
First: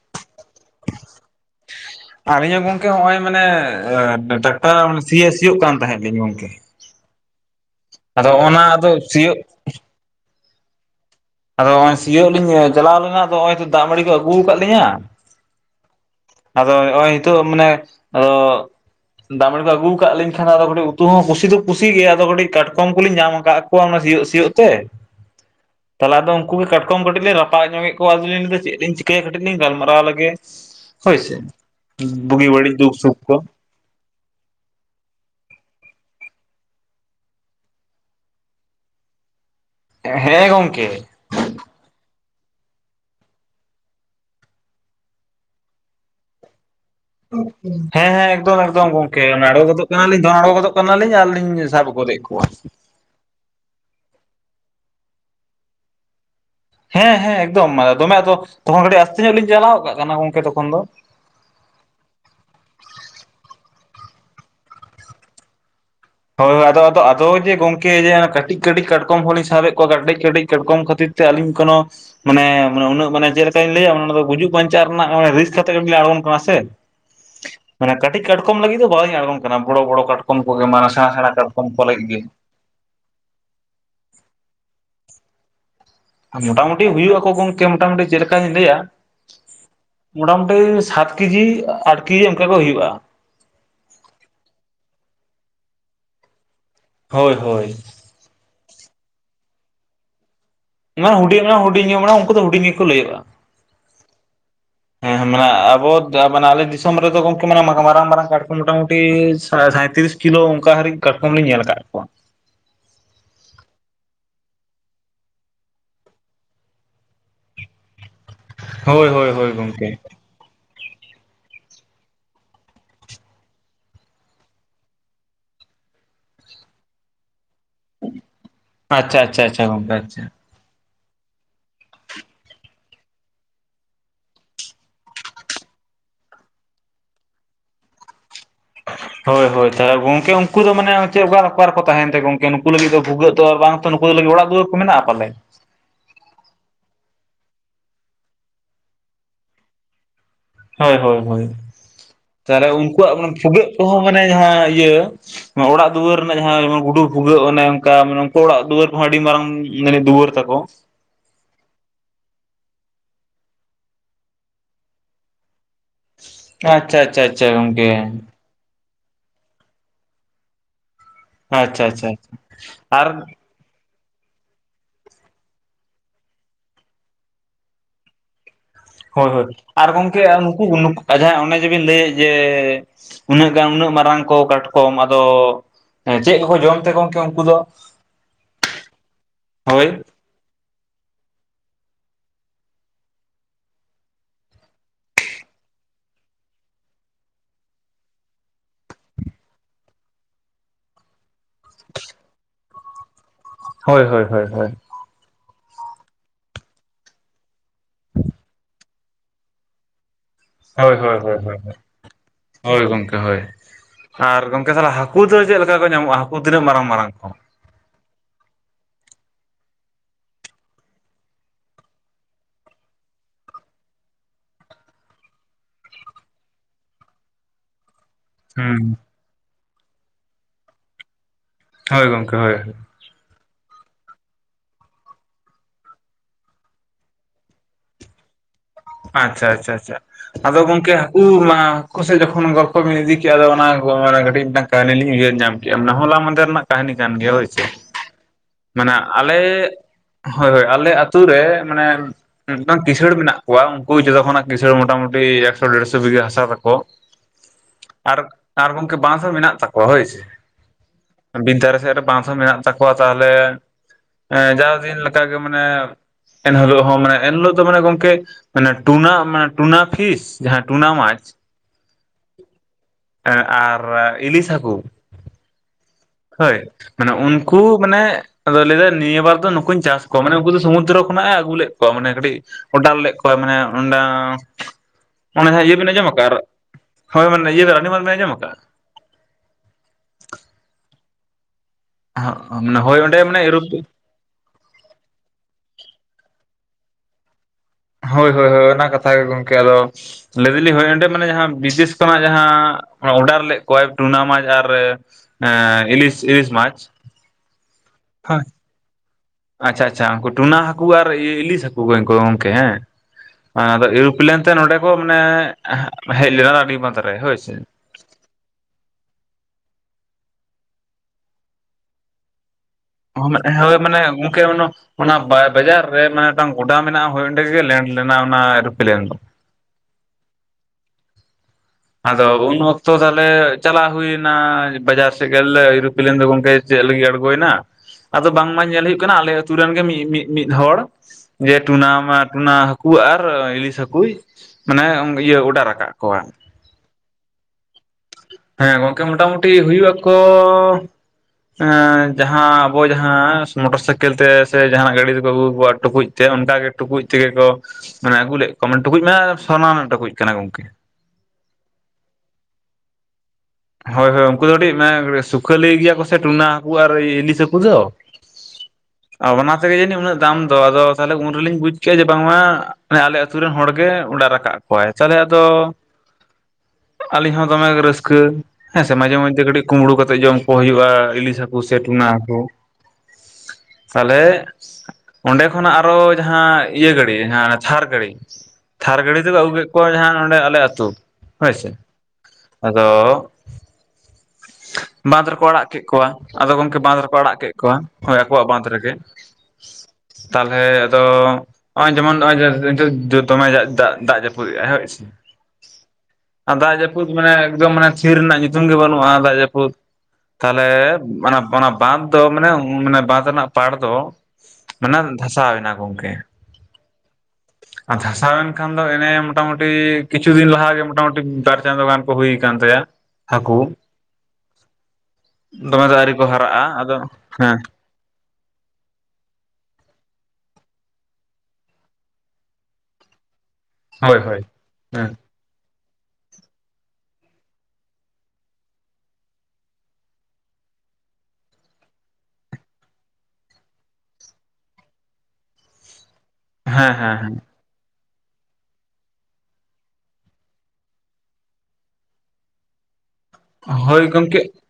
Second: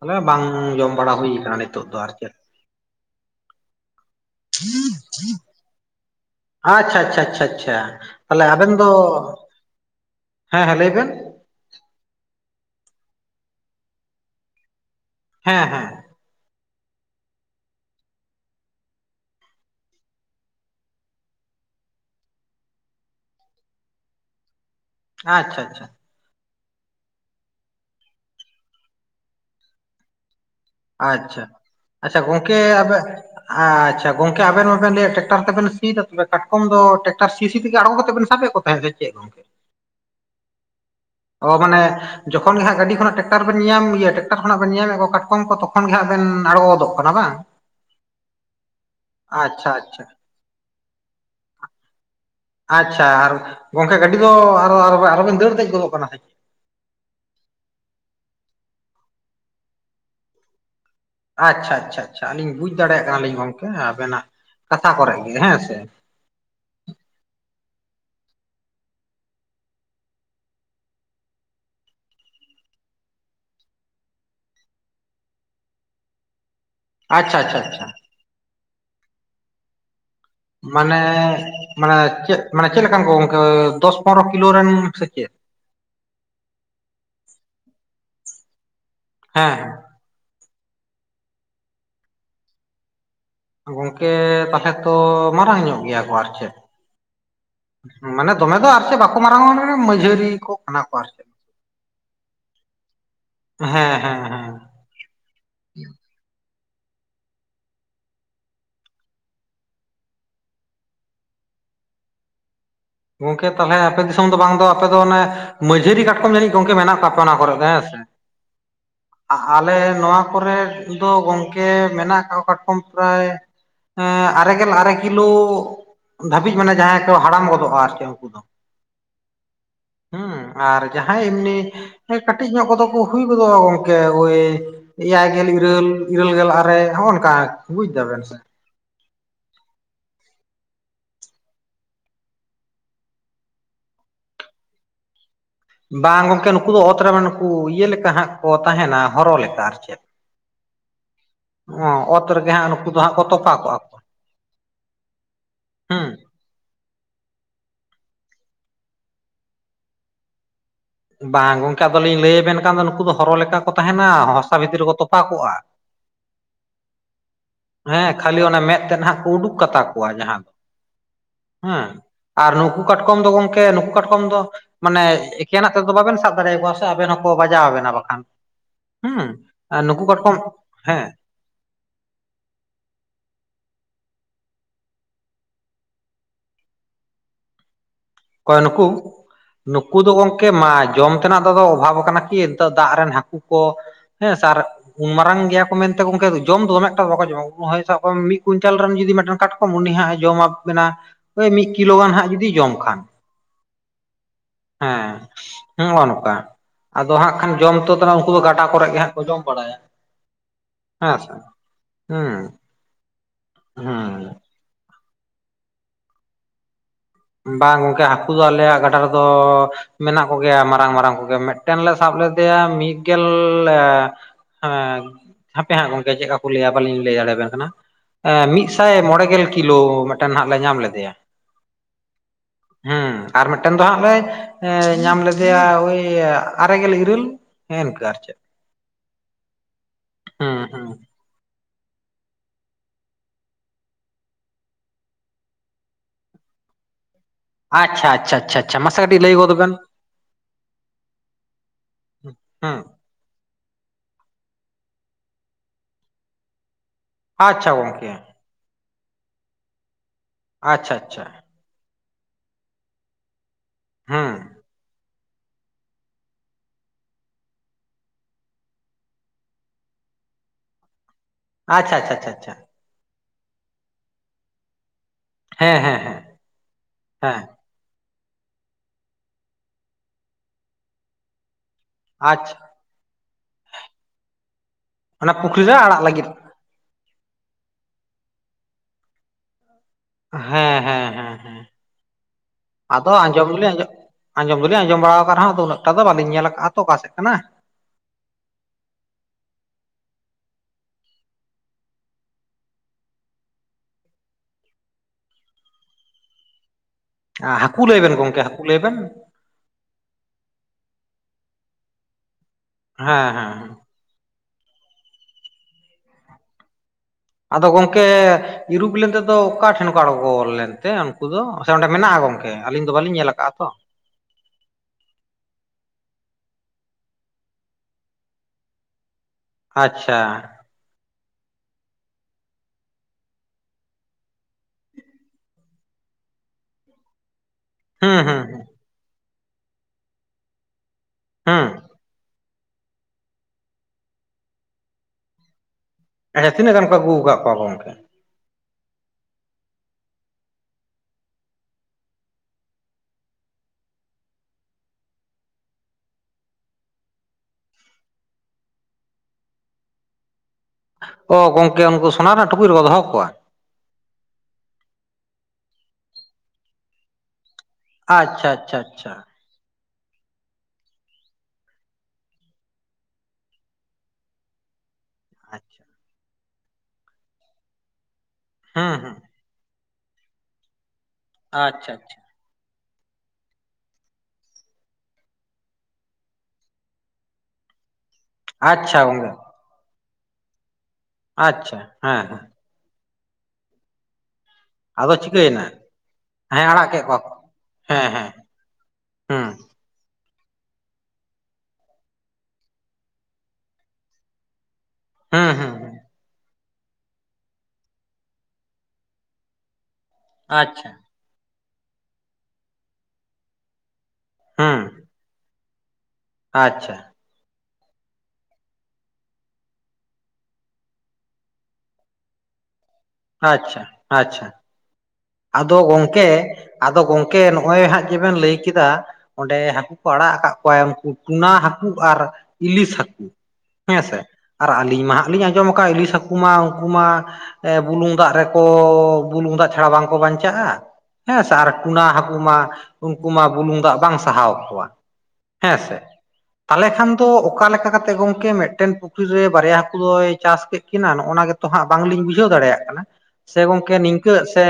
ᱫᱚᱢᱮ ᱵᱟᱝ ᱡᱚᱢ ᱵᱟᱲᱟ ᱦᱩᱭ ᱠᱟᱱᱟ ᱱᱤᱛᱚᱜ ᱫᱚ ᱟᱨ ᱪᱮᱫ ᱟᱹᱞᱤᱧ ᱦᱚᱸ ᱜᱚᱝᱠᱮ ᱦᱚᱸᱜ-ᱚᱭ ᱢᱟᱱᱮ ᱮ ᱰᱟᱠᱛᱟᱨ ᱢᱟᱱᱮ ᱥᱤ ᱮ ᱥᱤᱭᱳᱜ ᱠᱟᱱ ᱛᱟᱦᱮᱸᱫ ᱞᱤᱧ ᱜᱚᱝᱠᱮ, ᱟᱪᱪᱷᱟ, ᱪᱪᱷᱟ, ᱪᱪᱷᱟ, ᱪᱪᱷᱟ ᱟᱫᱚ ᱛᱟᱦᱞᱮ ᱚᱱᱟ ᱟᱵᱮᱱ ᱟᱫᱚ ᱫᱚ, ᱥᱤᱭᱳᱜ ᱦᱮᱸ ᱦᱮᱸ ᱞᱟᱹᱭ ᱵᱮᱱ ᱟᱫᱚ ᱦᱚᱜ-ᱚᱭ ᱥᱤᱭᱳᱜ ᱞᱤᱧ ᱪᱟᱞᱟᱣ ᱞᱮᱱᱟ ᱟᱫᱚ ᱦᱚᱜ-ᱼᱭ ᱛᱚ ᱫᱟᱜ ᱢᱟᱺᱰᱤ ᱠᱚ ᱟᱹᱜᱩ ᱠᱟᱫ ᱞᱤᱧᱟ ᱾ ᱦᱮᱸ ᱦᱮᱸ ᱟᱫᱚ ᱦᱚᱜᱼᱚᱭ ᱦᱤᱛᱚᱜ ᱢᱟᱱᱮ ᱟᱫᱚ, ᱫᱟᱜ ᱢᱟᱰᱤ ᱠᱚ ᱟᱹᱜᱩ ᱠᱟᱫ ᱞᱤᱧ ᱠᱷᱟᱱ ᱟᱫᱚ ᱠᱟᱹᱴᱤᱡ ᱩᱛᱩ ᱦᱚᱸ ᱠᱩᱥᱤ ᱫᱚ ᱠᱩᱥᱤ ᱜᱮ ᱟᱫᱚ ᱠᱟᱹᱴᱤᱡ ᱠᱟᱴᱠᱚᱢ ᱠᱚᱞᱤᱧ ᱧᱟᱢ ᱠᱟᱫ ᱠᱚᱣᱟ ᱚᱱᱟ ᱥᱤᱭᱳᱜ ᱥᱤᱭᱳᱜ ᱛᱮ, ᱟᱪᱪᱷᱟ ᱟᱪᱪᱷᱟ ᱛᱟᱦᱚᱞᱮ ᱟᱫᱚ ᱩᱱᱠᱩ ᱜᱮ ᱠᱟᱴᱠᱚᱢ ᱠᱟᱹᱴᱤᱡ ᱞᱤᱧ ᱨᱟᱯᱟᱜ ᱧᱚᱜ ᱮᱫ ᱠᱚᱣᱟ ᱟᱫᱚ ᱞᱤᱧ ᱞᱟᱹᱭᱫᱟ ᱪᱮᱫ ᱞᱤᱧ ᱪᱤᱠᱟᱹᱭᱟ ᱠᱟᱹᱴᱤᱡ ᱞᱤᱧ ᱜᱟᱞᱢᱟᱨᱟᱣ ᱞᱮᱜᱮ᱾ ᱦᱳᱭ ᱥᱮ ᱟᱪᱪᱷᱟ, ᱟᱪᱪᱷᱟ ᱵᱩᱜᱤ ᱜᱚᱝᱠᱮ ᱵᱟᱹᱲᱤᱡ ᱫᱩᱠ ᱟᱵᱮ ᱥᱩᱠ ᱠᱚ ᱟᱪᱪᱷᱟ ᱜᱚᱝᱠᱮ ᱟᱵᱮᱱ ᱢᱟ ᱵᱮᱱ ᱞᱟᱹᱭᱮᱫ ᱴᱮᱠᱟᱨ ᱛᱮᱵᱮᱱ ᱥᱤᱭᱮᱟᱫᱟ ᱛᱚᱵᱮ ᱠᱟᱴᱠᱚᱢ ᱫᱚ ᱴᱨᱟᱠᱴᱟᱨ ᱥᱤ ᱥᱤ ᱛᱮᱜᱮ ᱟᱬᱜᱳ ᱠᱟᱛᱮ ᱵᱮᱱ ᱥᱟᱵᱮᱫ ᱠᱚ ᱛᱟᱦᱮᱜ ᱥᱮ ᱪᱮᱫ? ᱦᱮᱸ ᱜᱚᱢᱠᱮ ᱚ ᱢᱟᱱᱮ ᱡᱚᱠᱷᱚᱱ ᱜᱮ ᱦᱟᱸᱜ ᱜᱟᱹᱰᱤ ᱠᱷᱱᱟᱜ ᱴᱮᱠᱴᱟᱨ ᱵᱮᱱ ᱧᱮᱧᱟᱢ ᱤᱭᱟᱹ ᱴᱮᱠᱴᱟᱨ ᱠᱷᱚᱱᱟᱜ ᱵᱮᱱ ᱧᱮᱧᱟᱢᱮᱫ ᱠᱚᱣᱟ ᱠᱟᱴᱠᱚᱢ ᱠᱚ ᱛᱚᱠᱷᱚᱱ ᱜᱮ ᱦᱟᱸᱜ ᱵᱮᱱ ᱟᱬᱜᱚ ᱜᱚᱫᱚᱜ ᱠᱟᱱᱟ ᱵᱟᱝ ᱦᱮᱸ ᱦᱮᱸ ᱮᱠᱫᱚᱢ ᱮᱠᱫᱚᱢ ᱜᱚᱝᱠᱮ ᱟᱬᱜᱚ ᱟᱪᱪᱷᱟ ᱜᱚᱫᱚᱜ ᱟᱪᱪᱷᱟ ᱠᱟᱱᱟᱞᱤᱧ ᱫᱚᱱ ᱟᱬᱚ ᱜᱚᱫᱚᱜ ᱠᱟᱱᱟᱞᱤᱧ ᱟᱨᱞᱤᱧ ᱥᱟᱵ ᱜᱚᱫᱮᱫ ᱠᱚᱣᱟ᱾ ᱟᱪᱪᱷᱟ ᱟᱨ ᱜᱚᱝᱠᱮ ᱜᱟᱹᱰᱤ ᱫᱚ ᱟᱨᱚ ᱟᱨᱚᱵᱮᱱ ᱫᱟᱹᱲ ᱫᱮᱡ ᱜᱚᱫᱚᱜ ᱠᱟᱱᱟ ᱥᱮᱪᱮᱫ? ᱦᱮᱸ ᱦᱮᱸ ᱮᱠᱫᱚᱢ ᱫᱚᱢᱮ ᱟᱫᱚ ᱛᱚᱠᱷᱚᱱ ᱠᱟᱹᱴᱤᱡ ᱟᱥᱛᱮ ᱧᱚᱜ ᱞᱤᱧ ᱪᱟᱞᱟᱣ ᱜᱚᱜ ᱠᱟᱜ ᱠᱟᱱᱟ ᱜᱚᱝᱠᱮ ᱛᱚᱠᱷᱚᱱ ᱫᱚ᱾ ᱟᱪᱪᱷᱟ ᱟᱪᱪᱷᱟ ᱟᱪᱪᱷᱟ ᱟᱹᱞᱤᱧ ᱵᱩᱡ ᱫᱟᱲᱮᱭᱟᱜ ᱠᱟᱱᱟᱞᱤᱧ ᱜᱚᱝᱠᱮ ᱟᱵᱮᱱᱟᱜ ᱠᱟᱛᱷᱟ ᱠᱚᱨᱮ ᱜᱮ ᱦᱮᱸ ᱥᱮ᱾ ᱦᱳᱭ ᱦᱳ ᱟᱫᱚ ᱟᱫᱚ ᱟᱫᱚᱳ ᱡᱮ ᱜᱚᱝᱠᱮ ᱡᱮ ᱠᱟᱹᱴᱤᱡ ᱠᱟᱹᱴᱤᱡ ᱠᱟᱴᱠᱚᱢ ᱦᱚᱞᱤᱧ ᱥᱟᱵᱮᱫ ᱠᱚᱣᱟ ᱠᱟᱹᱴᱤᱡ ᱠᱟᱹᱴᱤᱡ ᱠᱟᱴᱠᱚᱢ ᱠᱷᱟᱹᱛᱤᱨ ᱛᱮ ᱟᱹᱞᱤᱧ ᱠᱚᱱᱳ ᱢᱟᱱᱮ ᱢᱟᱱᱮ ᱩᱱᱟᱹᱜ ᱢᱟᱱᱮ ᱪᱮᱫ ᱞᱮᱠᱟᱧ ᱞᱟᱹᱭᱟ ᱚᱱᱟ ᱫᱚ ᱜᱩᱡᱩᱜ ᱵᱟᱧᱪᱟᱜ ᱨᱮᱱᱟᱜ ᱨᱤᱥᱠ ᱠᱟᱛᱮᱜ ᱜᱮ ᱜᱮᱞᱤᱧ ᱟᱬᱜᱚᱱ ᱠᱟᱱᱟ ᱥᱮ, ᱟᱪᱪᱷᱟ ᱟᱪᱪᱷᱟ ᱟᱪᱪᱷᱟ ᱠᱟᱴᱤᱡ ᱠᱟᱴᱠᱚᱢ ᱞᱟᱹᱜᱤᱫ ᱫᱚ ᱵᱟᱹᱞᱤᱧ ᱟᱬᱜᱚᱱ ᱠᱟᱱᱟ ᱵᱚᱲᱚ ᱵᱚᱲᱚ ᱠᱟᱴᱠᱚᱢ ᱠᱚᱜᱮ ᱢᱟᱱᱮ ᱥᱮᱬᱟ ᱥᱮᱬᱟ ᱠᱟᱴᱠᱚᱢ ᱠᱚ ᱢᱟᱱᱮ ᱞᱟᱹᱜᱤᱫ ᱜᱮ᱾ ᱪᱮᱫ ᱢᱟᱱᱮ ᱪᱮᱫ ᱞᱮᱠᱟᱱ ᱠᱚ ᱜᱚᱝᱠᱮ ᱫᱚᱥ ᱯᱚᱱᱨᱚ ᱠᱤᱞᱳ ᱨᱮᱱ ᱥᱮ ᱪᱮᱫ? ᱢᱚᱴᱟᱢᱩᱴᱤ ᱦᱩᱭᱩᱜ ᱟᱠᱚ ᱜᱚᱝᱠᱮ ᱢᱚᱴᱟᱢᱩᱴᱤ ᱪᱮᱫ ᱞᱮᱠᱟᱧ ᱞᱟᱹᱭᱟ, ᱦᱮᱸ ᱢᱳᱴᱟᱢᱩᱴᱤ ᱥᱟᱛ ᱠᱮᱡᱤ ᱟᱴ ᱠᱮᱡᱤ ᱚᱱᱠᱟ ᱠᱚ ᱦᱩᱭᱩᱜᱼᱟ᱾ ᱜᱚᱝᱠᱮ ᱛᱟᱦᱚᱞᱮ ᱛᱚ ᱢᱟᱨᱟᱝ ᱧᱚᱜ ᱜᱮᱭᱟ ᱠᱚ ᱟᱨ ᱪᱮᱫ᱾ ᱦᱳᱭ ᱦᱳᱭ ᱢᱟᱱᱮ ᱫᱚᱢᱮ ᱫᱚ ᱟᱨ ᱪᱮᱫ ᱵᱟᱠᱚ ᱢᱟᱨᱟᱝᱚᱜᱼᱟ ᱢᱟᱱᱮ ᱢᱟᱹᱡᱷᱟᱹᱨᱤ ᱠᱚ, ᱠᱟᱱᱟ ᱠᱚ [unintelligible] ᱟᱨ ᱪᱮᱫ ᱦᱩᱰᱤᱧ ᱢᱟᱱᱮ ᱦᱩᱰᱤᱧ ᱧᱚᱜ ᱢᱟᱱᱮ ᱩᱱᱠᱩ ᱫᱚ ᱦᱩᱰᱤᱧ ᱜᱮᱠᱚ ᱞᱟᱹᱭᱟᱹᱜᱼᱟ᱾ ᱦᱮᱸ ᱦᱮᱸ ᱦᱮᱸ ᱦᱮᱸ ᱦᱮᱸ ᱢᱟᱱᱮ ᱟᱵᱚ [unintelligible] ᱢᱟᱱᱮ ᱟᱞᱮ ᱫᱤᱥᱚᱢ ᱨᱮᱫᱚ ᱜᱚᱝᱠᱮ ᱢᱟᱱᱮ [unintelligible] ᱢᱟᱨᱟᱝ ᱢᱟᱨᱟᱝ ᱠᱟᱴᱠᱚᱢ ᱢᱚᱴᱟᱢᱩᱴᱤ ᱥᱟᱭ ᱥᱟᱭᱛᱨᱤᱥ ᱠᱤᱞᱳ ᱚᱱᱠᱟ ᱦᱟᱹᱨᱤᱡ ᱠᱟᱴᱠᱚᱢ ᱞᱤᱧ ᱧᱮᱞ ᱠᱟᱫ ᱠᱚᱣᱟ᱾ ᱜᱚᱝᱠᱮ ᱛᱟᱦᱚᱞᱮ ᱟᱯᱮ ᱫᱤᱥᱚᱢ ᱫᱚ ᱵᱟᱝ ᱫᱚ ᱟᱯᱮ ᱫᱚ ᱚᱱᱮ ᱢᱟᱺᱡᱷᱟᱹᱨᱤ ᱠᱟᱴᱠᱚᱢ ᱡᱟᱹᱱᱤᱡ ᱜᱚᱝᱠᱮ ᱢᱮᱱᱟᱜ ᱠᱟᱜ ᱯᱮ ᱚᱱᱟ ᱠᱚᱨᱮ ᱫᱚ ᱦᱮᱸ ᱥᱮ? ᱦᱳᱭ ᱦᱳᱭ ᱦᱳᱭ ᱟᱞᱮ ᱜᱚᱝᱠᱮ᱾ ᱱᱚᱣᱟ ᱠᱚᱨᱮ ᱫᱚ ᱜᱚᱝᱠᱮ ᱢᱮᱱᱟᱜ ᱟᱠᱟᱜ ᱠᱚ ᱠᱟᱴᱠᱚᱢ ᱯᱨᱟᱭ ᱟᱨᱮ ᱜᱮᱞ ᱟᱨᱮ ᱠᱤᱞᱳ ᱫᱷᱟᱹᱵᱤᱡ ᱢᱟᱱᱮ ᱡᱟᱦᱟᱸᱭ ᱠᱚ ᱦᱟᱲᱟᱢ ᱜᱚᱫᱚᱜᱼᱟ᱾ ᱟᱨᱠᱤ ᱩᱱᱠᱩ ᱫᱚ ᱟᱪᱪᱷᱟ ᱟᱪᱪᱷᱟ ᱟᱪᱪᱷᱟ ᱜᱚᱝᱠᱮ ᱟᱪᱪᱷᱟ ᱦᱩᱸ ᱟᱨ ᱡᱟᱦᱟᱸᱭ ᱮᱢᱱᱤ ᱠᱟᱹᱴᱤᱡ ᱧᱚᱜ ᱠᱚᱫᱚ ᱠᱚ ᱦᱩᱭ ᱜᱚᱫᱚᱜᱼᱟ ᱜᱚᱝᱠᱮ ᱳᱭ ᱮᱭᱟᱭ ᱜᱮᱞ ᱤᱨᱟᱹᱞ ᱤᱨᱟᱹᱞ ᱜᱮᱞ ᱟᱨᱮ ᱦᱚᱜᱼ ᱱᱚᱝᱠᱟ ᱵᱩᱡ ᱫᱟᱵᱮᱱ ᱥᱮ? ᱦᱳᱭ ᱦᱳᱭ ᱛᱟᱦᱚᱞᱮ ᱜᱚᱝᱠᱮ ᱩᱱᱠᱩ ᱫᱚ ᱢᱟᱱᱮ ᱪᱮᱫ ᱚᱠᱟ ᱚᱠᱟ ᱨᱮᱠᱚ ᱛᱟᱦᱮᱱ ᱛᱮ ᱜᱚᱝᱠᱮ ᱱᱩᱠᱩ ᱞᱟᱹᱜᱤᱫ ᱫᱚ ᱵᱷᱩᱜᱟᱹᱜ ᱫᱚ ᱟᱨ ᱵᱟᱝ ᱱᱩᱠᱩ ᱫᱚ ᱞᱟᱹᱜᱤᱛ ᱚᱲᱟᱜ ᱫᱩᱣᱟᱹᱨ ᱠᱚ ᱢᱮᱱᱟᱜᱼᱟ ᱯᱟᱞᱮ? ᱵᱟᱝ ᱜᱚᱝᱠᱮ ᱱᱩᱠᱩ ᱫᱚ ᱚᱛ ᱨᱮ ᱱᱩᱠᱩ ᱤᱭᱟᱹ ᱞᱮᱠᱟ ᱦᱟᱸᱜ ᱠᱚ ᱛᱟᱦᱮᱱᱟ ᱦᱚᱨᱚ ᱞᱮᱠᱟ ᱟᱨ ᱪᱮᱫ᱾ ᱦᱳᱭ ᱦᱳᱭ ᱦᱳᱭ ᱚᱛ ᱨᱮᱜᱮ ᱛᱟᱦᱚᱞᱮ ᱦᱟᱸᱜ ᱱᱩᱠᱩ ᱫᱚ ᱩᱱᱠᱩᱣᱟᱜ ᱦᱟᱸᱜ ᱠᱚ ᱢᱟ ᱛᱚᱯᱟ ᱵᱷᱩᱜᱟᱹᱜ ᱠᱚᱜᱼᱟ ᱠᱚ ᱠᱚᱦᱚᱸ ᱢᱟᱱᱮ ᱡᱟᱦᱟᱸ ᱤᱭᱟᱹ, ᱚᱲᱟᱜ ᱦᱩᱸ ᱫᱩᱣᱟᱹᱨ ᱨᱮᱱᱟᱜ ᱡᱟᱦᱟᱸ ᱡᱮᱢᱚᱱ ᱜᱩᱰᱩ ᱵᱷᱩᱜᱟᱹᱜ ᱚᱱᱮ ᱚᱱᱠᱟ ᱢᱟᱱᱮ ᱩᱱᱠᱩ ᱚᱲᱟᱜ ᱫᱩᱣᱟᱹᱨ ᱠᱚᱦᱚᱸ ᱟᱹᱰᱤ ᱢᱟᱨᱟᱝ ᱢᱟᱱᱮ ᱫᱩᱣᱟᱹᱨ ᱛᱟ ᱠᱚ? ᱵᱟᱝ ᱜᱚᱝᱠᱮ ᱟᱫᱚᱞᱤᱧ ᱞᱟᱹᱭ ᱟᱵᱮᱱ ᱠᱟᱱ ᱫᱚ ᱱᱩᱠᱩ ᱫᱚ ᱦᱚᱨᱚ ᱞᱮᱠᱟ ᱠᱚ ᱛᱟᱦᱮᱱᱟ, ᱦᱚᱨᱟᱥᱟ ᱵᱷᱤᱛᱨ ᱨᱮ ᱠᱚ ᱛᱚᱯᱟ ᱠᱚᱜᱼᱟ᱾ ᱟᱪᱪᱷᱟ ᱟᱪᱪᱷᱟ ᱟᱪᱪᱷᱟ ᱜᱚᱝᱠᱮ᱾ ᱦᱮᱸ ᱠᱷᱟᱹᱞᱤ ᱚᱱᱟ ᱢᱮᱫ ᱛᱮᱫ ᱱᱟᱦᱟᱸᱜ ᱠᱚ ᱩᱰᱩᱠ ᱠᱟᱛᱟ ᱠᱚᱣᱟ ᱡᱟᱦᱟᱸ ᱫᱚ, ᱟᱪᱪᱷᱟ ᱦᱮᱸ ᱟᱪᱪᱷᱟ ᱟᱨ ᱱᱩᱠᱩ ᱟᱨ ᱠᱟᱴᱠᱚᱢ ᱫᱚ ᱜᱚᱝᱠᱮ ᱱᱩᱠᱩ ᱠᱟᱴᱠᱚᱢ ᱫᱚ ᱢᱟᱱᱮ, ᱮᱠᱮᱱᱟᱜ ᱛᱮᱫᱚ ᱵᱟᱵᱮᱱ ᱥᱟᱵ ᱫᱟᱲᱮᱭᱟᱠᱚᱣᱟ ᱥᱮ ᱟᱵᱮᱱ ᱦᱚᱸᱠᱚ ᱵᱟᱡᱟᱣᱣᱟᱵᱮᱱᱟ ᱵᱟᱠᱷᱟᱱ᱾ ᱦᱩᱸ ᱦᱳᱭ ᱦᱳᱭ ᱟᱨ ᱱᱩᱠᱩ ᱜᱚᱝᱠᱮ ᱠᱟᱴᱠᱚᱢ ᱱᱩᱠᱩ ᱜᱩ ᱠᱩ ᱦᱮᱸ ᱡᱟᱦᱟᱸᱭᱟᱜ ᱚᱱᱮ ᱡᱮᱵᱤᱱ ᱞᱟᱹᱭᱮᱫ ᱡᱮ ᱩᱱᱟᱹᱜ ᱜᱟᱱ ᱩᱱᱟᱹᱜ ᱢᱟᱨᱟᱝ ᱠᱚ ᱠᱟᱴᱠᱚᱢ ᱟᱫᱚ ᱦᱮᱸ ᱪᱮᱫ ᱠᱚᱠᱚ ᱡᱚᱢ ᱛᱮ ᱠᱚ ᱜᱚᱝᱠᱮ ᱩᱱᱠᱩ ᱫᱚ ᱚᱠᱚᱭ ᱱᱩᱠᱩ ᱱᱩᱠᱩ ᱦᱳᱭ ᱫᱚ ᱜᱚᱝ ᱠᱮ ᱢᱟ ᱡᱚᱢ ᱛᱮᱱᱟᱜ ᱛᱮ ᱫᱚ ᱚᱵᱷᱟᱵ ᱠᱟᱱᱟ ᱠᱤ ᱱᱤᱛᱚᱜ ᱫᱟᱜ ᱨᱮᱱ ᱦᱟᱹᱠᱩ ᱠᱚ ᱦᱮᱸ ᱥᱟᱨ ᱩᱱ ᱢᱟᱨᱟᱝ ᱜᱮᱭᱟ ᱠᱚ ᱢᱮᱱᱛᱮ ᱜᱚᱝᱠᱮ ᱟᱫ ᱡᱚᱢ ᱫᱚ ᱫᱚᱢᱮ ᱫᱚ ᱵᱟᱠᱚ ᱡᱚᱢᱟ ᱥᱟᱵ ᱠᱟᱜ ᱢᱮ ᱢᱤᱫ ᱠᱩᱭᱱᱴᱟᱞ ᱨᱮᱱ ᱡᱩᱫᱤ ᱢᱤᱫᱴᱟᱝ ᱠᱟᱴ ᱩᱱᱤ ᱦᱟᱸᱜ ᱮ ᱡᱚᱢᱟ [unintelligible] ᱯᱮᱱᱟ ᱳᱭ ᱢᱤᱫ ᱠᱤᱞᱳ ᱜᱟᱱ ᱦᱟᱸᱜ ᱡᱩᱫᱤ ᱡᱚᱢ ᱠᱷᱟᱱ ᱦᱳᱭ ᱦᱳᱭ ᱦᱳᱭ ᱦᱳᱭ ᱦᱮᱸ ᱦᱩᱸ ᱦᱩ ᱚᱱᱠᱟ ᱟᱫᱚ ᱦᱟᱸᱜ ᱠᱷᱟᱱ ᱡᱚᱢ ᱛᱚ ᱩᱱᱠᱩ ᱫᱚ ᱜᱟᱰᱟ ᱠᱚᱨᱮᱜ ᱜᱮ ᱦᱟᱸᱜ ᱠᱚ ᱡᱚᱢ ᱵᱟᱲᱟᱭᱟ ᱦᱳᱭ ᱦᱮᱸ ᱥᱮ ᱦᱳᱭ ᱦᱩᱸ ᱦᱳᱭ ᱜᱚᱝᱠᱮ ᱦᱳᱭ ᱦᱩᱸ ᱟᱨ ᱜᱚᱝᱠᱮ ᱛᱟᱦᱚᱞᱮ ᱦᱟᱹ ᱠᱩ ᱫᱚ ᱪᱮᱫ ᱞᱮᱠᱟ ᱠᱚ ᱧᱟᱢᱚᱜ ᱦᱟᱹᱠᱩ ᱛᱤᱱᱟᱹᱜ ᱢᱟᱨᱟᱝ ᱢᱟᱨᱟᱝ ᱠᱚ ᱵᱟᱝ ᱜᱚᱝᱠᱮ ᱦᱟᱹᱠᱩ ᱫᱚ ᱟᱞᱮᱭᱟᱜ ᱜᱟᱰᱟ ᱨᱮᱫᱚ ᱢᱮᱱᱟᱜ ᱠᱚᱜᱮᱭᱟ ᱢᱟᱨᱟᱝ ᱢᱟᱨᱟᱝ ᱠᱚᱜᱮ ᱢᱮᱫᱴᱮᱱ ᱞᱮ ᱥᱟᱵ ᱞᱮᱫᱮᱭᱟ ᱢᱤᱫ ᱜᱮᱞ ᱮ ᱦᱮᱸ ᱦᱟᱯᱮ ᱦᱟᱸᱜ ᱜᱚᱝᱠᱮ ᱪᱮᱫᱠᱟ ᱠᱚ ᱞᱟᱹᱭᱟ ᱵᱟᱹᱞᱤᱧ ᱞᱟᱹᱭ ᱫᱟᱲᱮᱭᱟᱵᱮᱱ ᱠᱟᱱᱟ ᱢᱤᱫᱥᱟᱭ ᱦᱩᱸ ᱢᱚᱬᱮ ᱜᱮᱞ ᱠᱤᱞᱳ ᱢᱮᱫᱴᱮᱱ ᱦᱟᱜ ᱞᱮ ᱧᱟᱢ ᱞᱮᱫᱮᱭᱟ ᱦᱳᱭ ᱜᱚᱝᱠᱮ ᱦᱳᱭ ᱦᱮᱸ ᱟᱨ ᱢᱮᱫᱴᱮᱱ ᱫᱚ ᱦᱟᱸᱜ ᱞᱮ ᱧᱟᱢ ᱞᱮᱫᱮᱭᱟ ᱳᱭ ᱟᱨᱮᱜᱮᱞ ᱤᱨᱟᱹᱞ ᱦᱮ ᱮᱱᱠᱟ ᱟᱨ ᱪᱮᱫ ᱟᱪᱪᱷᱟ ᱟᱪᱪᱷᱟ ᱟᱪᱪᱷᱟ ᱦᱩᱸ ᱟᱫᱚ ᱦᱩᱸ ᱜᱚᱝᱠᱮ ᱩ ᱢᱟ ᱟᱠ ᱥᱮᱫ ᱡᱚᱠᱷᱚᱱ ᱜᱚᱞᱯᱚ ᱵᱤᱱ ᱤᱫᱤ ᱠᱮᱫ ᱟᱫᱚ ᱚᱱᱟ ᱠᱟᱹᱴᱤᱡ ᱢᱤᱫᱴᱟᱝ ᱠᱟᱹᱦᱱᱤ ᱞᱤᱧ ᱩᱭᱦᱟᱹᱨ ᱧᱟᱢ ᱢᱱᱮ ᱦᱚᱞᱟ ᱢᱟᱫᱷᱮᱨ ᱨᱮᱱᱟᱜ ᱠᱟᱹᱦᱱᱤ ᱠᱟᱱ ᱜᱮᱭᱟ ᱦᱩᱭ ᱟᱪᱪᱷᱟ ᱟᱪᱪᱷᱟ ᱪᱷᱟ ᱪᱷᱟ ᱢᱟᱥᱮ ᱠᱟᱹᱴᱤᱡ ᱞᱟᱹᱭ ᱜᱚᱫ ᱵᱮᱱ ᱦᱳᱭ ᱦᱳᱭ ᱟᱞᱮ ᱟᱛᱳ ᱨᱮ ᱢᱟᱱᱮ ᱦᱩᱸ ᱢᱮᱫᱴᱟᱝ ᱠᱤᱥᱟᱹᱬ ᱢᱮᱱᱟᱜ ᱠᱚᱣᱟ ᱩᱱᱠᱩ ᱡᱚᱛᱚ ᱠᱷᱚᱱᱟᱜ ᱠᱤᱥᱟᱹᱬ ᱢᱚᱴᱟᱢᱩᱴᱤ ᱮᱠᱥᱚ ᱰᱮᱲᱥᱚ ᱵᱤᱜᱷᱟᱹ ᱦᱟᱥᱟ ᱛᱟᱠᱚ ᱟᱪᱪᱷᱟ ᱜᱚᱝᱠᱮ ᱟᱨ ᱟᱨ ᱜᱚᱢᱠᱮ ᱵᱟᱸᱥ ᱦᱚᱸ ᱢᱮᱱᱟᱜ ᱛᱟᱠᱚᱣᱟ ᱦᱳᱭ ᱥᱮ ᱟᱪᱪᱷᱟ ᱟᱪᱪᱷᱟ ᱵᱤᱫᱽ ᱫᱷᱟᱨᱮ ᱥᱮᱫ ᱨᱮ ᱵᱟᱸᱫᱷ ᱦᱸ ᱢᱮᱱᱟᱜ ᱛᱟᱠᱚᱣᱟ ᱛᱟᱦᱚᱞᱮ ᱮᱸ ᱦᱮᱸ ᱡᱟᱣ ᱫᱤᱱ ᱞᱮᱠ ᱛᱟᱜ ᱢᱟᱱᱮ ᱮᱱᱦᱤᱞᱳᱜ ᱦᱚᱸ ᱢᱟᱱᱮ ᱮᱱᱦᱤᱞᱳᱜ ᱫᱚ ᱢᱟᱱᱮ ᱜᱚᱝᱠᱮ ᱮᱱᱮ ᱴᱩᱱᱟᱹᱜ ᱢᱟᱱᱮ ᱴᱩᱱᱟ ᱯᱷᱤᱥ ᱡᱟᱦᱟᱸ ᱴᱩᱱᱟ ᱢᱟᱪᱷ ᱟᱪᱪᱷᱟ ᱪᱷᱟ ᱪᱷᱟ ᱪᱷᱟ ᱮᱸ ᱟᱨ ᱤᱞᱤᱥ ᱦᱟᱹᱠᱩ ᱦᱮᱸ ᱦᱮᱸ ᱦᱮᱸ ᱦᱳᱭ ᱢᱟᱱᱮ ᱦᱮᱸ ᱩᱱᱠᱩ ᱢᱟᱱᱮ ᱟᱫᱚ ᱞᱟᱹᱭ ᱫᱟᱭ ᱱᱤᱭᱟᱹ ᱵᱟᱨ ᱫᱚ ᱱᱩᱠᱩᱧ ᱪᱟᱥ ᱠᱚᱣᱟ ᱢᱟᱱᱮ ᱩᱱᱠᱩ ᱫᱚ ᱥᱚᱢᱩᱫᱨᱚ ᱠᱷᱚᱱᱟᱜᱼᱮ ᱟᱹᱜᱩ ᱞᱮᱫ ᱠᱚᱣᱟ ᱢᱟᱱᱮ ᱠᱟᱹᱴᱤᱡ ᱟᱪᱪᱷᱟ ᱚᱰᱟᱨ ᱞᱮᱫ ᱠᱚᱣᱟᱭ ᱢᱟᱱᱮ ᱚᱱᱟ ᱚᱱᱟ ᱚᱱᱮ ᱦᱟᱜ ᱯᱩᱠᱷᱨᱤ ᱨᱮ ᱤᱭᱟᱹ ᱵᱮᱱ ᱟᱲᱟᱜ ᱟᱸᱡᱚᱢ ᱟᱠᱟᱫᱼᱟ ᱞᱟᱹᱜᱤᱫ ᱟᱨ ᱦᱳᱭ ᱢᱟᱱᱮ ᱤᱭᱟᱹ ᱨᱟᱱᱤᱵᱟᱱᱫᱷ ᱵᱮᱱ ᱟᱸᱡᱚᱢ ᱟᱠᱟᱜᱼᱟ ᱦᱮᱸ ᱦᱮᱸ ᱦᱮᱸ ᱦᱮᱸ ᱦᱚᱸ ᱢᱟᱱᱮ ᱦᱳᱭ ᱟᱫᱚ ᱚᱸᱰᱮ ᱟᱸᱡᱚᱢ ᱢᱟᱱᱮ ᱨᱩᱯ ᱫᱚᱞᱤᱧ ᱟᱸᱡᱚᱢ ᱟᱸᱡᱚᱢ ᱫᱚᱞᱤᱧ ᱟᱸᱡᱚᱢ ᱵᱟᱲᱟ ᱟᱠᱟᱫ ᱨᱮᱦᱚᱸ ᱟᱫᱚ ᱩᱱᱟᱹᱜᱴᱟ ᱫᱚ ᱵᱟᱞᱤᱧ ᱧᱮᱞ ᱟᱠᱟᱫᱼᱟ ᱛᱚ ᱚᱠᱟ ᱥᱮᱫ ᱠᱟᱱᱟ ᱦᱳᱭ ᱦᱳᱭ ᱦᱳᱭ ᱚᱱᱟ ᱠᱟᱛᱷᱟ ᱜᱮ ᱜᱚᱝᱠᱮ ᱟᱫᱚ ᱞᱟᱹᱭ ᱫᱟᱞᱤᱧ ᱦᱳᱭ ᱚᱸᱰᱮ ᱢᱟᱱᱮ ᱡᱟᱦᱟᱸ ᱵᱤᱫᱮᱥ ᱠᱷᱚᱱᱟᱜ ᱡᱟᱦᱟᱸ ᱚᱰᱟᱨ ᱞᱮᱫ ᱠᱚᱣᱟᱭ ᱴᱩᱱᱟ ᱢᱟᱪᱷ ᱟᱨ ᱤᱞᱤᱥ ᱤᱞᱤᱥ ᱢᱟᱪᱷ ᱦᱟᱹᱠᱩ ᱞᱟᱹᱭ ᱵᱮᱱ ᱜᱚᱝᱠᱮ ᱦᱟᱹᱠᱩ ᱞᱟᱹᱭ ᱵᱮᱱ ᱟᱪᱪᱷᱟ ᱟᱪᱪᱷᱟ ᱩᱱᱠᱩ ᱴᱩᱱᱟ ᱦᱟᱹᱠᱩ ᱟᱨ ᱤᱞᱤᱥ ᱦᱟᱹᱠᱩ ᱜᱮ ᱜᱚᱝᱠᱮ ᱦᱮᱸ ᱦᱮᱸ ᱦᱮᱸ ᱦᱮᱸ ᱟᱨ ᱯᱞᱮᱱ ᱛᱮ ᱱᱚᱰᱮ ᱠᱚ ᱢᱟᱱᱮ ᱦᱮᱡ ᱞᱮᱱᱟ ᱨᱟᱱᱤᱵᱟᱸᱫᱷ ᱨᱮ ᱦᱳᱭ ᱥᱮ ᱟᱫᱚ ᱜᱚᱝ ᱜᱚᱢᱠᱮ ᱤᱨᱩᱯᱞᱮᱱ ᱛᱮᱫᱚ ᱚᱠᱟ ᱴᱷᱮᱱ ᱠᱚ ᱟᱬᱜᱚ ᱞᱮᱱᱛᱮ ᱩᱱᱠᱩ ᱫᱚ ᱥᱮ ᱚᱸᱰᱮ ᱢᱮᱱᱟᱜᱼᱟ ᱜᱚᱝᱠᱮ ᱟᱹᱞᱤᱧ ᱫᱚ ᱵᱟᱞᱤᱧ ᱦᱚᱸ ᱢᱟᱱᱮ ᱦᱳᱭ ᱢᱟᱱᱮ ᱚᱱᱚ ᱚᱱᱟ ᱵᱟᱡᱟᱨ ᱨᱮ ᱢᱟᱱᱮ ᱢᱤᱫ ᱴᱟᱝ ᱜᱚᱰᱟ ᱢᱮᱱᱟᱜᱼᱟ ᱦᱳᱭ ᱚᱸᱰᱮ ᱜᱮ ᱞᱮᱱᱰ ᱞᱮᱱᱟ ᱚᱱᱟ ᱮᱨᱳᱯᱞᱮᱱ ᱫᱚ ᱟᱪᱪᱷᱟ ᱟᱫᱚ ᱩᱱ ᱚᱠᱛᱚ ᱛᱟᱦᱞᱮ ᱪᱟᱞᱟ ᱦᱩᱭᱱᱟ ᱵᱟᱡᱟᱨ ᱥᱮᱫ ᱜᱮ ᱤᱨᱩᱯᱞᱮᱱ ᱫᱚ ᱜᱚᱝᱠᱮ ᱪᱮᱫ ᱞᱟᱹᱜᱤᱫ ᱟᱬᱜᱚᱭᱱᱟ ᱦᱩᱸ ᱟᱫᱚ ᱦᱩᱸ ᱵᱟᱝ ᱢᱟ ᱦᱩᱸ ᱧᱮᱞ ᱦᱩᱭᱩᱜ ᱠᱟᱱᱟ ᱟᱞᱮ ᱟᱹᱛᱩ ᱨᱮᱱ ᱜᱮ ᱢᱤ ᱢᱤ ᱢᱤᱫ ᱦᱚᱲ ᱦᱩᱸ ᱴᱩᱱᱟ ᱢᱟ ᱴᱩᱱᱟ ᱦᱟᱹᱠᱩ ᱟᱨ ᱤᱞᱤᱥ ᱦᱟᱹᱠᱩᱭ ᱢᱟᱱᱮ ᱤᱭᱟᱹ ᱚᱰᱟᱨ ᱟᱠᱟᱫ ᱠᱚᱣᱟ ᱦᱮᱸ ᱛᱤᱱᱟᱹᱜ ᱜᱟᱱ ᱠᱚ ᱟᱹᱜᱩ ᱟᱠᱟᱫ ᱠᱚᱣᱟ ᱜᱚᱢᱠᱮ ᱦᱮᱸ ᱜᱚᱝᱠᱮ ᱢᱚᱴᱟ ᱢᱩᱴᱤ ᱦᱩᱭᱩᱜ ᱟᱠᱚ ᱡᱟᱦᱟᱸ ᱟᱵᱚ ᱡᱟᱦᱟᱸ ᱢᱚᱴᱚᱨ ᱥᱟᱭᱠᱮᱞ ᱛᱮ ᱥᱮ ᱡᱟᱦᱟᱱᱟᱜ ᱜᱟᱹᱰᱤ ᱛᱮᱠᱚ ᱟᱹᱜᱩ ᱠᱚᱣᱟ ᱴᱩᱠᱩᱡ ᱡᱮ ᱚᱱᱠᱟ ᱜᱮ ᱴᱩᱠᱩᱡ ᱛᱮᱜᱮ ᱠᱚ ᱢᱟᱱᱮ ᱟᱹᱜᱩ ᱞᱮᱫ ᱠᱚᱣᱟ ᱢᱟᱱᱮ ᱴᱩᱠᱩᱡ ᱢᱟᱱᱮ ᱥᱚᱱᱟ ᱨᱮᱱᱟᱜ ᱴᱩᱠᱩᱡ ᱠᱟᱱᱟ ᱜᱚᱝᱠᱮ ᱚᱸ ᱜᱚᱝᱠᱮ ᱩᱱᱠᱩ ᱥᱚᱱᱟ ᱨᱮᱱᱟᱜ ᱴᱩᱠᱩᱡ ᱨᱮᱠᱚ ᱫᱚᱦᱚ ᱠᱚᱣᱟ ᱦᱳᱭ ᱦᱳᱭ ᱩᱱᱠᱩ ᱫᱚ ᱠᱟᱹᱴᱤᱡ ᱢᱟᱱᱮ ᱥᱩᱠᱷᱟᱹ ᱞᱟᱹᱭᱟ ᱜᱮᱭᱟ ᱠᱚᱥᱮ ᱴᱩᱱᱱᱟ ᱦᱟᱹᱠᱩ ᱟᱨ ᱤᱞᱤᱥ ᱦᱟᱹᱠᱩ ᱫᱚ ᱟᱪᱪᱷᱟ ᱟᱪᱪᱷᱟ ᱟᱪᱪᱷᱟ ᱚᱱᱟ ᱛᱮᱜᱮ ᱡᱟᱹᱱᱤᱡ ᱩᱱᱟᱹᱜ ᱫᱟᱢ ᱫᱚ ᱟᱫᱚ ᱛᱟᱦᱚᱞᱮ ᱩᱱᱨᱮᱞᱤᱧ ᱵᱩᱡᱽ ᱠᱮᱫᱼᱟ ᱡᱮ ᱵᱟᱝᱢᱟ ᱢᱟᱱᱮ ᱟᱞᱮ ᱟᱛᱩᱨ ᱨᱮᱱ ᱦᱚᱲ ᱜᱮ ᱚᱰᱟᱨ ᱟᱠᱟᱜᱼᱟ ᱠᱚ ᱦᱳᱭ ᱛᱟᱦᱚᱞᱮ ᱟᱫᱚ ᱟᱪᱪᱷᱟ ᱟᱹᱞᱤᱧ ᱦᱚᱸ ᱫᱚᱢᱮ ᱨᱟᱹᱥᱠᱟᱹ ᱦᱮᱸᱥᱮ ᱦᱮᱸ ᱦᱮᱸ ᱢᱟᱡᱷᱮ ᱢᱚᱫᱫᱷᱮ ᱠᱟᱹᱴᱤᱡ ᱠᱩᱢᱵᱽᱲᱩ ᱠᱟᱛᱮᱜ ᱡᱚᱢ ᱠᱚ ᱦᱩᱭᱩᱜᱼᱟ ᱤᱞᱤᱥ ᱦᱟᱹᱠᱩ ᱥᱮ ᱟᱪᱪᱷᱟ ᱴᱩᱱᱟ ᱟᱪᱪᱷᱟ ᱦᱟᱹᱠᱩ ᱛᱟᱦᱚᱞᱮ ᱚᱸᱰᱮ ᱠᱷᱚᱱᱟᱜ ᱟᱨᱚ ᱡᱟᱦᱟᱸ ᱤᱭᱟᱹ ᱜᱟᱹᱲᱤ ᱡᱟᱦᱟᱸ ᱛᱷᱟᱨ ᱜᱟᱹᱲᱤ ᱛᱷᱟᱨ ᱟᱪᱪᱷᱟ ᱜᱟᱹᱲᱤ ᱜᱚᱝᱠᱮ ᱛᱮᱠᱚ ᱟᱹᱜᱩ ᱠᱮᱫ ᱠᱚᱣᱟ ᱡᱟᱦᱟᱸ ᱱᱚᱸᱰᱮ ᱟᱞᱮ ᱟᱹᱛᱩ ᱦᱳᱭᱥᱮ ᱟᱪᱪᱷᱟ ᱦᱮᱸ ᱦᱮᱸ ᱟᱫᱚ ᱟᱫᱚ ᱵᱟᱸᱫᱷ ᱨᱮᱠᱚ ᱪᱤᱠᱟᱹᱭᱮᱱᱟ ᱟᱲᱟᱜ ᱠᱮᱫ ᱠᱚᱣᱟ ᱟᱫᱚ ᱦᱮᱸ ᱜᱚᱢᱠᱮ ᱵᱟᱸᱫᱽ ᱨᱮᱠᱚ ᱠᱚᱣᱟ ᱠᱚ ᱟᱲᱟᱜ ᱠᱮᱫ ᱠᱚᱣᱟ ᱦᱮᱸ ᱦᱳᱭ ᱦᱮᱸ ᱟᱠᱚᱣᱟᱜ ᱵᱟᱸᱫᱷ ᱨᱮᱜᱮ ᱦᱩᱸ ᱛᱟᱦᱚᱞᱮ ᱟᱫᱚ ᱚᱜᱼᱚᱭ ᱡᱮᱢᱚᱱ ᱱᱚᱜᱼᱚᱭ ᱫᱚᱢᱮ ᱫᱟᱜ ᱫᱟᱜ ᱡᱟᱹᱯᱩᱫ ᱮᱼᱟᱭ ᱦᱳᱭ ᱥᱮ ᱦᱩᱸ ᱦᱩᱸ ᱦᱩᱸ ᱫᱟᱭ ᱡᱟᱹᱯᱩᱛ ᱢᱟᱱᱮ ᱮᱠᱫᱚᱢ ᱢᱟᱱᱮ ᱛᱷᱤᱨ ᱨᱮᱱᱟᱜ ᱧᱩᱛᱩᱢ ᱜᱮ ᱵᱟᱹᱱᱩᱜᱼᱟ ᱫᱟᱜ ᱡᱟᱹᱯᱩᱫ ᱛᱟᱦᱚᱞᱮ ᱟᱪᱪᱷᱟ ᱢᱟᱱᱮ ᱚᱱᱟ ᱵᱟᱸᱫᱽ ᱫᱚ ᱢᱟᱱᱮ ᱢᱟᱱᱮ ᱵᱟᱸᱫᱽ ᱨᱮᱱᱟᱜ ᱯᱟᱴ ᱫᱚ ᱦᱩᱸ ᱢᱟᱱᱮ ᱫᱷᱟᱥᱟᱣ ᱮᱱᱟ ᱜᱚᱝᱠᱮ ᱟᱪᱪᱷᱟ ᱟᱨ ᱫᱷᱟᱥᱟᱣ ᱮᱱ ᱠᱷᱟᱱ ᱫᱚ ᱮᱱᱮ ᱢᱚᱴᱟ ᱢᱩᱴᱤ ᱠᱤᱪᱷᱩ ᱫᱤᱱ ᱞᱟᱦᱟ ᱜᱮ ᱢᱚᱴᱟ ᱢᱩᱴᱤ ᱵᱟᱨ ᱪᱟᱸᱫᱳ ᱜᱟᱱ ᱠᱚ ᱦᱩᱭ ᱟᱠᱟᱱ ᱛᱟᱭᱟ ᱦᱟᱹᱠᱩ ᱟᱪᱪᱷᱟ ᱟᱪᱪᱷᱟ ᱟᱫᱚ ᱫᱚᱢᱮ ᱫᱚ ᱟᱹᱣᱨᱤ ᱠᱚ ᱜᱚᱝᱠᱮ ᱦᱟᱨᱟᱜᱼᱟ ᱟᱫᱚ ᱜᱚᱝᱠᱮ ᱦᱮᱸ ᱱᱚᱜᱼᱚᱭ ᱦᱟᱸᱜ ᱡᱮᱵᱮᱱ ᱞᱟᱹᱭ ᱠᱮᱫᱟ ᱚᱸᱰᱮ ᱦᱟᱹᱠᱩ ᱠᱚ ᱟᱲᱟᱜ ᱟᱠᱟᱫ ᱠᱚᱣᱟ ᱩᱱᱠᱩ ᱴᱩᱱᱟ ᱦᱟᱹᱠᱩ ᱟᱨ ᱤᱞᱤᱥ ᱦᱟᱹᱠᱩ ᱦᱮᱸᱥᱮ ᱦᱳᱭ ᱦᱳᱭ ᱟᱨ ᱟᱹᱞᱤᱧ ᱦᱮᱸ ᱢᱟ ᱦᱟᱸᱜ ᱞᱤᱧ ᱟᱸᱡᱚᱢ ᱟᱠᱟᱜ-ᱟ ᱤᱞᱤᱥ ᱦᱟᱹᱠᱩ ᱢᱟ ᱩᱱᱠᱩ ᱢᱟ ᱮᱸ ᱵᱩᱞᱩᱝ ᱫᱟᱜ ᱨᱮᱠᱚ ᱵᱩᱞᱩᱝ ᱫᱟᱜ ᱪᱷᱟᱲᱟ ᱵᱟᱝᱠᱚ ᱵᱟᱧᱪᱟᱜᱼᱟ ᱦᱮᱸ ᱥᱮ ᱟᱨ ᱴᱩᱱᱟ ᱦᱟᱹᱠᱩ ᱢᱟ ᱩᱱᱠᱩ ᱢᱟ ᱵᱩᱞᱩᱝ ᱫᱟᱜ ᱵᱟᱝ ᱥᱟᱦᱟᱣ ᱠᱚᱣᱟ ᱦᱮᱸ ᱥᱮ ᱛᱟᱦᱚᱞᱮ ᱦᱮᱸ ᱠᱷᱟᱱ ᱦᱮᱸ ᱫᱚ ᱦᱮᱸ ᱚᱠᱟ ᱞᱮᱠᱟ ᱠᱟᱛᱮᱜ ᱜᱚᱢᱠᱮ ᱢᱤᱫᱴᱮᱱ ᱯᱩᱠᱷᱨᱤ ᱨᱮ ᱵᱟᱨᱭᱟ ᱦᱟᱹᱠᱩᱭ ᱫᱚᱭ ᱪᱟᱥ ᱠᱮᱫ ᱠᱤᱱᱟ ᱱᱚᱜᱼᱚᱱᱟ ᱜᱮᱛᱚ ᱦᱟᱸᱜ ᱵᱟᱝᱞᱤᱧ ᱵᱩᱡᱷᱟᱹᱣ ᱫᱟᱲᱮᱭᱟᱜ ᱠᱟᱱᱟ ᱥᱮ ᱜᱚᱢᱠᱮ ᱱᱤᱝᱠᱟᱹ ᱥᱮ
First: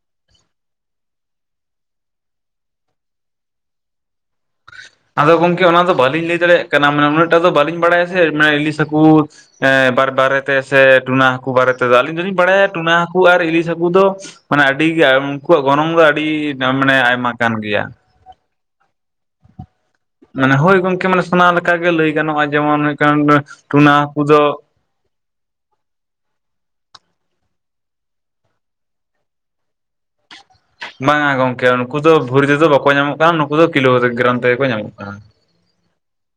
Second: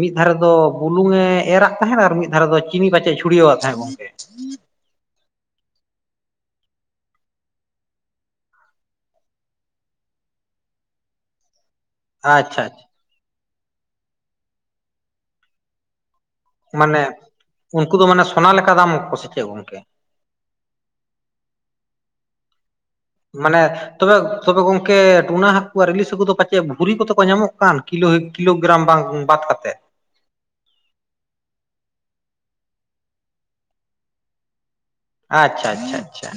ᱢᱤᱫ ᱫᱷᱟᱨᱮ ᱫᱚ ᱵᱩᱞᱩᱝ ᱮ ᱮᱨᱟᱜ ᱛᱟᱦᱮᱸᱫ ᱟᱨ ᱢᱤᱫ ᱫᱷᱟᱨᱮ ᱫᱚ ᱪᱤᱱᱤ ᱯᱟᱪᱮᱫ ᱮ ᱪᱷᱩᱲᱭᱟᱹᱣᱟᱜ ᱛᱟᱦᱮᱸᱫ ᱜᱚᱝᱠᱮ [inaudible] ᱟᱫᱚ ᱜᱚᱢᱠᱮ ᱚᱱᱟ ᱫᱚ ᱵᱟᱹᱞᱤᱧ ᱞᱟᱹᱭ ᱫᱟᱲᱮᱭᱟᱜ ᱠᱟᱱᱟ ᱢᱱᱮ ᱩᱱᱟᱹᱜᱴᱟᱜ ᱫᱚ ᱵᱟᱹᱞᱤᱧ ᱵᱟᱲᱟᱭᱟ ᱥᱮ ᱤᱞᱤᱥ ᱦᱟᱹᱠᱩ ᱮ ᱵᱟᱨ ᱵᱟᱨᱮᱛᱮ ᱥᱮ ᱴᱩᱱᱟ ᱦᱟᱹᱠᱩ ᱵᱟᱨᱮ ᱛᱮᱫᱚ ᱟᱹᱞᱤᱧ ᱫᱚᱞᱤᱧ ᱟᱪᱪᱷᱟ ᱵᱟᱲᱟᱭᱟ ᱟᱪᱪᱷᱟ ᱴᱩᱱᱟ ᱦᱟᱹᱠᱩ ᱦᱟᱹᱠᱩ ᱟᱨ ᱤᱞᱤᱥ ᱦᱟᱹᱠᱩ ᱫᱚ ᱢᱟᱱᱮ ᱟᱹᱰᱤ ᱜᱮ ᱩᱱᱠᱩᱣᱟᱜ ᱜᱚᱱᱚᱝ ᱫᱚ ᱟᱹᱰᱤ ᱢᱟᱱᱮ ᱟᱭᱢᱟ ᱠᱟᱱ ᱜᱮᱭᱟ ᱚᱱᱟ ᱞᱮᱠᱟ ᱫᱟᱢ.. [unintelligible] ᱪᱮᱫ ᱜᱚᱢᱠᱮ ᱢᱟᱱᱮ ᱦᱳᱭ ᱜᱚᱢᱠᱮ ᱢᱟᱱᱮ ᱥᱳᱱᱟ ᱞᱮᱠᱟᱜᱮ ᱞᱟᱹᱭ ᱜᱟᱱᱚᱜᱼᱟ ᱡᱮᱢᱚᱱ ᱦᱩᱭᱩᱜ-ᱠᱟᱱ ᱴᱩᱱᱟ ᱦᱟᱠᱩ ᱫᱚ ᱜᱚᱢᱠᱮ ᱴᱩᱱᱟ ᱦᱟᱹᱠᱩ ᱟᱨ ᱦᱟᱹᱠᱩ ᱫᱚ ᱯᱟᱪᱮᱫ ᱵᱷᱩᱨᱤ ᱠᱚᱛᱮ ᱠᱚ ᱧᱟᱢᱚᱜ ᱠᱟᱱ ᱠᱤᱞᱳ ᱠᱤᱞᱳᱜᱨᱟᱢ ᱵᱟᱝ ᱵᱟᱫ ᱠᱟᱛᱮᱫ ᱵᱟᱝᱼᱟ ᱜᱚᱢᱠᱮ ᱱᱩᱠᱩ ᱫᱚ ᱵᱷᱩᱨᱤ ᱛᱮᱫᱚ ᱵᱟᱠᱚ ᱧᱟᱢᱚᱜ ᱠᱟᱱᱟ ᱱᱩᱠᱩ ᱫᱚ ᱠᱤᱞᱳ ᱜᱨᱟᱢ ᱛᱮᱜᱮ ᱠᱚ ᱧᱟᱢᱚᱜ ᱠᱟᱱᱟ ᱟᱪᱪᱷᱟ ᱟᱪᱪᱷᱟ ᱟᱪᱪᱷᱟ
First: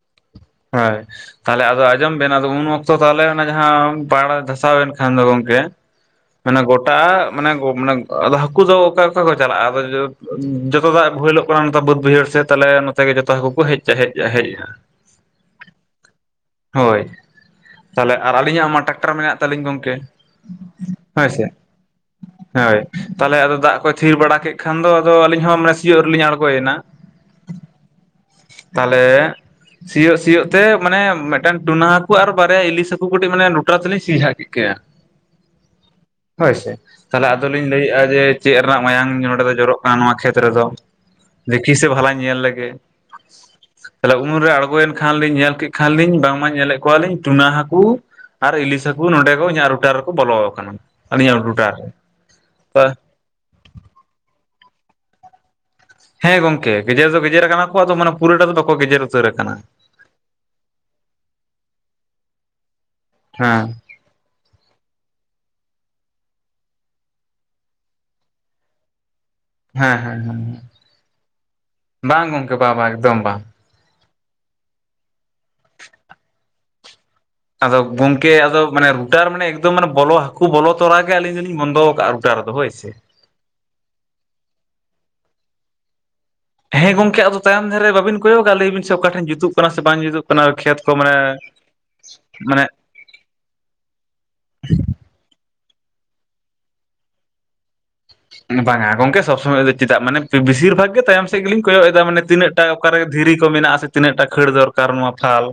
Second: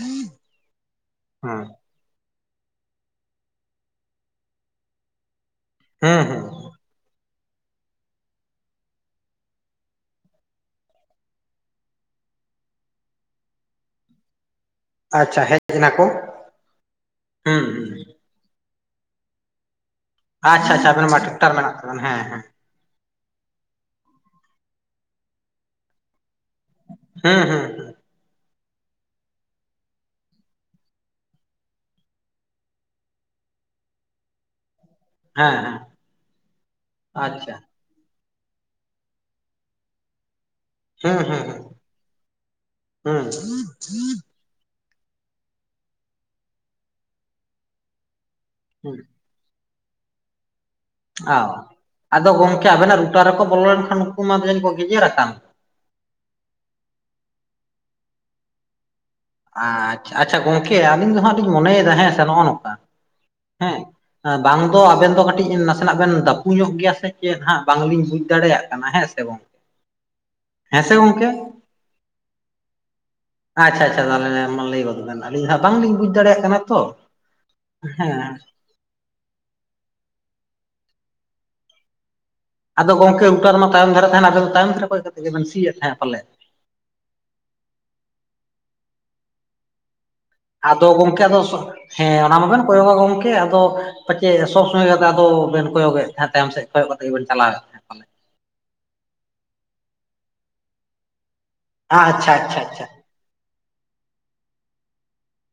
ᱦᱳᱭ ᱦᱩᱸ ᱛᱟᱦᱮ ᱟᱫᱚ ᱟᱸᱡᱚᱢ ᱵᱮᱱ ᱩᱱ ᱚᱠᱛᱚ ᱛᱟᱦᱚᱞᱮ ᱚᱱᱟ ᱡᱟᱦᱟᱸ ᱯᱟᱲ ᱫᱷᱟᱥᱟᱣ ᱮᱱ ᱠᱷᱟᱱ ᱫᱚ ᱜᱚᱢᱠᱮ ᱦᱮᱸ ᱦᱮᱸ ᱢᱟᱱᱮ ᱜᱚᱴᱟ ᱢᱟᱱᱮ ᱢᱟᱱᱮ ᱟᱫᱚ ᱦᱟᱹᱠᱩ ᱫᱚ ᱚᱠᱟ ᱚᱠᱟ ᱠᱚ ᱪᱟᱞᱟᱜᱼᱟ ᱟᱫᱚ ᱡᱚᱛᱚ ᱫᱟᱜ ᱵᱳᱦᱮᱞ-ᱜ [unintelligible] ᱵᱟᱹᱫ ᱵᱟᱹᱭᱦᱟᱹᱲ ᱥᱮᱫ ᱛᱟᱦᱚᱞᱮ ᱱᱚᱛᱮ ᱜᱮ ᱡᱚᱛᱚ ᱦᱟᱹᱠᱩ ᱠᱚ ᱦᱮᱡᱥᱟ ᱦᱮᱡ ᱦᱮᱡᱱᱟ᱾ ᱟᱪᱪᱷᱟ ᱦᱮᱡ ᱮᱱᱟ ᱠᱚ᱾ ᱦᱳᱭ ᱦᱩᱸ ᱦᱩᱸ ᱛᱟᱦᱚᱞᱮ ᱟᱨ ᱟᱹᱞᱤᱧᱟᱜ ᱢᱟ ᱴᱨᱟᱠᱴᱟᱨ ᱢᱮᱱᱟᱜ ᱛᱟᱹᱞᱤᱧ ᱜᱚᱢᱠᱮ᱾ ᱟᱪᱪᱷᱟ ᱟᱪᱷᱟ ᱟᱵᱮᱱ ᱢᱟ ᱴᱨᱟᱠᱴᱟᱨ ᱢᱮᱱᱟᱜ ᱛᱵᱮᱱ ᱦᱮᱸ ᱦᱮᱸ᱾ ᱦᱳᱭ ᱛᱟᱦᱚᱞᱮ ᱟᱫᱚ ᱫᱟᱜ ᱠᱚ ᱛᱷᱤᱨ ᱵᱟᱲᱟ ᱠᱮᱫ ᱠᱷᱟᱱ ᱫᱚᱫᱚ ᱟᱹᱞᱤᱧᱦᱚᱸ ᱢᱟᱱᱮ ᱥᱤᱭᱳᱜ ᱨᱮᱞᱤᱧ ᱟᱬᱜᱚᱭ ᱭᱮᱱᱟ᱾ ᱦᱮᱸ ᱦᱮᱸ ᱛᱟᱦᱚᱞᱮ ᱥᱤᱭᱳᱜ ᱥᱤᱭᱳᱜ ᱛᱮ ᱢᱟᱱᱮ ᱢᱤᱫᱴᱮᱱ ᱴᱩᱱᱟ ᱦᱟᱹᱠᱩ ᱟᱨ ᱵᱟᱨᱭᱟ ᱤᱞᱤᱥ ᱦᱟᱹᱠᱩ ᱠᱟᱹᱴᱤᱡ ᱢᱟᱱᱮ ᱞᱩᱴᱨᱟ ᱛᱮᱞᱤᱧ ᱥᱤᱡᱷᱟᱲ ᱠᱮᱫ ᱠᱤᱱᱟ, ᱦᱮᱸ ᱦᱮᱸ ᱦᱳᱭᱥᱮ ᱛᱟᱞᱦᱮ ᱟᱪᱪᱷᱟ ᱟᱫᱚᱞᱤᱧ ᱞᱟᱹᱭᱮᱜᱼᱟ ᱡᱮ ᱪᱮᱫ ᱨᱮᱱᱟᱜ ᱢᱟᱭᱟᱝ ᱱᱚᱰᱮ ᱫᱚ ᱡᱚᱨᱚᱜ ᱠᱟᱱᱟ ᱱᱚᱣᱟ ᱠᱷᱮᱛ ᱨᱮᱫᱚ, ᱦᱩᱸ ᱦᱩᱸ ᱫᱤᱠᱤᱥᱮ ᱵᱷᱟᱞᱟᱧ ᱧᱮᱞ ᱞᱮᱜᱮ ᱦᱩᱸ ᱛᱟᱦᱚᱞᱮ ᱩᱱᱢᱨᱮ ᱟᱬᱜᱚᱭᱮᱱ ᱠᱷᱟᱱᱞᱤᱧ ᱧᱮᱞ ᱠᱮᱫ ᱠᱷᱟᱱᱞᱤᱧ ᱵᱟᱝᱢᱟ ᱧᱮᱞᱮᱫ ᱠᱚᱣᱟᱞᱤᱧ ᱴᱩᱱᱟᱹ ᱦᱟᱹᱠᱩ ᱟᱨ ᱤᱞᱤᱥ ᱦᱩᱸ ᱦᱟᱹᱠᱩ ᱱᱚᱸᱰᱮ ᱠᱚ ᱤᱧᱟᱹᱜ ᱨᱩᱴᱟᱨ ᱠᱚ ᱵᱚᱞᱚ ᱟᱠᱟᱱᱟ᱾ ᱚ ᱟᱹᱞᱤᱧᱟᱜ ᱨᱩᱴᱟᱨ ᱟᱫᱚ ᱜᱚᱢᱠᱮ ᱨᱮ ᱟᱵᱮᱱᱟᱜ ᱨᱩᱴᱟ ᱨᱮᱠᱚ ᱵᱚᱞᱚ ᱞᱮᱱ ᱠᱷᱟᱱ ᱩᱱᱠᱩ ᱢᱟ ᱡᱟᱹᱱᱤᱡ ᱠᱚ ᱜᱮᱡᱮᱨ ᱟᱠᱟᱱ? ᱦᱮᱸ ᱜᱚᱢᱠᱮ ᱜᱮᱡᱮᱨ ᱫᱚ ᱜᱮᱡᱮᱨ ᱠᱟᱱᱟ ᱠᱚ ᱟᱫᱚ ᱢᱟᱱᱮ ᱯᱩᱨᱟᱹᱴᱟ ᱫᱚ ᱵᱟᱠᱚ ᱜᱮᱡᱮᱨ ᱩᱛᱟᱹᱨ ᱟᱠᱟᱱᱟ ᱟᱪᱪᱷᱟ ᱟᱪᱪᱷᱟ ᱜᱚᱢᱠᱮ ᱟᱹᱞᱤᱧ ᱫᱚ ᱦᱟᱸᱜ ᱞᱤᱧ ᱢᱚᱱᱮᱭᱮᱫᱟ ᱦᱮᱸ ᱱᱚᱜᱼᱚ ᱱᱚᱝᱠᱟ ᱦᱮᱸ ᱵᱟᱝ ᱫᱚ ᱟᱵᱮᱱ ᱫᱚ ᱠᱟᱹᱴᱤᱡ ᱱᱟᱥᱮᱱᱟᱜ ᱵᱮᱱ ᱫᱟᱯᱩ ᱧᱚᱜ ᱜᱮᱭᱟ ᱥᱮ ᱪᱮᱫ ᱦᱟᱸᱜ ᱵᱟᱝᱞᱤᱧ ᱵᱩᱡ ᱫᱟᱲᱮᱭᱟᱜ ᱠᱟᱱᱟ ᱦᱮᱸ ᱥᱮ ᱜᱚᱢᱠᱮ, ᱦᱮᱸ ᱦᱮᱸ ᱦᱚᱸ ᱵᱟᱝ ᱜᱚᱢᱠᱮ ᱵᱟᱵᱟᱝ ᱮᱠᱫᱚᱢ ᱵᱟᱝ᱾ ᱟᱪᱪᱷᱟ ᱟᱪᱪᱷᱟ ᱛᱟᱦᱚᱞᱮ ᱢᱟ ᱞᱟᱹᱭ ᱜᱚᱫ ᱵᱮᱱ ᱟᱹᱞᱤᱧ ᱱᱟᱜ ᱵᱟᱝᱞᱤᱧ ᱵᱩᱡᱽ ᱫᱟᱲᱮᱭᱟᱜ ᱠᱟᱱᱟ ᱛᱚ, ᱟᱫᱚ ᱜᱚᱢᱠᱮ ᱦᱮᱸ ᱟᱫᱚ ᱢᱟᱱᱮ ᱨᱩᱴᱟᱨ ᱢᱟᱱᱮ ᱮᱠᱫᱚᱢ ᱢᱟᱱᱮ ᱵᱚᱞᱚ ᱦᱠᱩ ᱵᱚᱞᱚ ᱛᱚᱨᱟᱜ ᱜᱮ ᱟᱞᱤᱧ ᱫᱚᱞᱤᱧ ᱵᱚᱱᱫᱚ ᱟᱠᱟᱫᱼᱟ᱾ ᱟᱫᱚ ᱜᱚᱢᱠᱮ ᱨᱩᱴᱟᱨ ᱢᱟ ᱛᱟᱭᱚᱢ ᱫᱷᱟᱨᱮ ᱛᱟᱦᱮᱸᱱᱟ ᱟᱵᱮᱱ ᱫᱚ ᱛᱟᱭᱚᱢ ᱫᱷᱟᱨᱮ ᱠᱚᱭᱚᱜ ᱠᱟᱛᱮ ᱜᱮᱵᱱ ᱥᱤᱭᱮᱫ ᱛᱟᱦᱮᱸᱫᱼᱟ ᱯᱟᱞᱮ? ᱦᱮᱸ ᱜᱚᱢᱠᱮ ᱟᱫᱚ ᱛᱟᱭᱚᱢ ᱫᱷᱟᱨᱮ ᱵᱟᱵᱤᱱ ᱠᱚᱭᱚᱜᱟ ᱞᱟᱹᱭ ᱵᱤᱱ ᱥᱮ ᱚᱠᱟᱴᱷᱮᱱ ᱡᱩᱛᱩᱜ ᱠᱟᱱᱟ ᱥᱮ ᱵᱟᱝ ᱡᱩᱛᱩᱜ ᱠᱟᱱᱟ᱾ ᱠᱷᱮᱛ ᱟᱫᱚ ᱠᱚ ᱢᱟᱱᱮ ᱜᱚᱢᱠᱮ ᱟᱫᱚ ᱦᱮᱸ ᱚᱱᱟ ᱢᱟᱱᱮ ᱢᱟᱵᱮᱱ ᱠᱚᱭᱚᱜᱟ ᱜᱚᱢᱠᱮ, ᱟᱫᱚ ᱯᱟᱪᱮᱫ ᱥᱚᱵᱽ ᱥᱚᱢᱚᱭ ᱠᱟᱛᱮ ᱟᱫᱚᱵᱱ ᱠᱚᱭᱚᱜᱮᱫ ᱛᱟᱦᱮᱸᱫ ᱛᱟᱭᱚᱢ ᱥᱮᱫ ᱠᱚᱭᱚᱜ ᱠᱟᱛᱮ ᱜᱮᱵᱮᱱ ᱪᱟᱞᱟᱣᱮᱫ, ᱛᱟᱦᱮᱸᱫ ᱯᱟᱞᱮ ᱵᱟᱝᱟ ᱜᱚᱢᱠᱮ ᱥᱚᱵᱽ ᱥᱚᱢᱚᱭ ᱫᱚ ᱪᱮᱫᱟᱜ ᱢᱟᱱᱮ ᱵᱮᱥᱤᱨ ᱵᱷᱟᱜᱽ ᱜᱮ ᱛᱟᱭᱚᱢ ᱥᱮᱫ ᱜᱮᱞᱤᱧ ᱠᱚᱭᱚᱜ ᱮᱫᱟ ᱢᱟᱱᱮ ᱟᱪᱪᱷᱟ ᱛᱱᱟᱹᱜ ᱟᱪᱪᱷᱟ ᱴᱟ ᱟᱪᱪᱷᱟ ᱚᱠᱟᱨᱮ ᱫᱷᱤᱨᱤ ᱠᱚ ᱢᱮᱱᱟᱜ ᱟᱥᱮ ᱛᱤᱱᱟᱹᱜ ᱴᱟ ᱠᱷᱟᱹᱲ ᱫᱚᱨᱠᱟᱨ ᱱᱚᱣᱟ ᱯᱷᱟᱞ,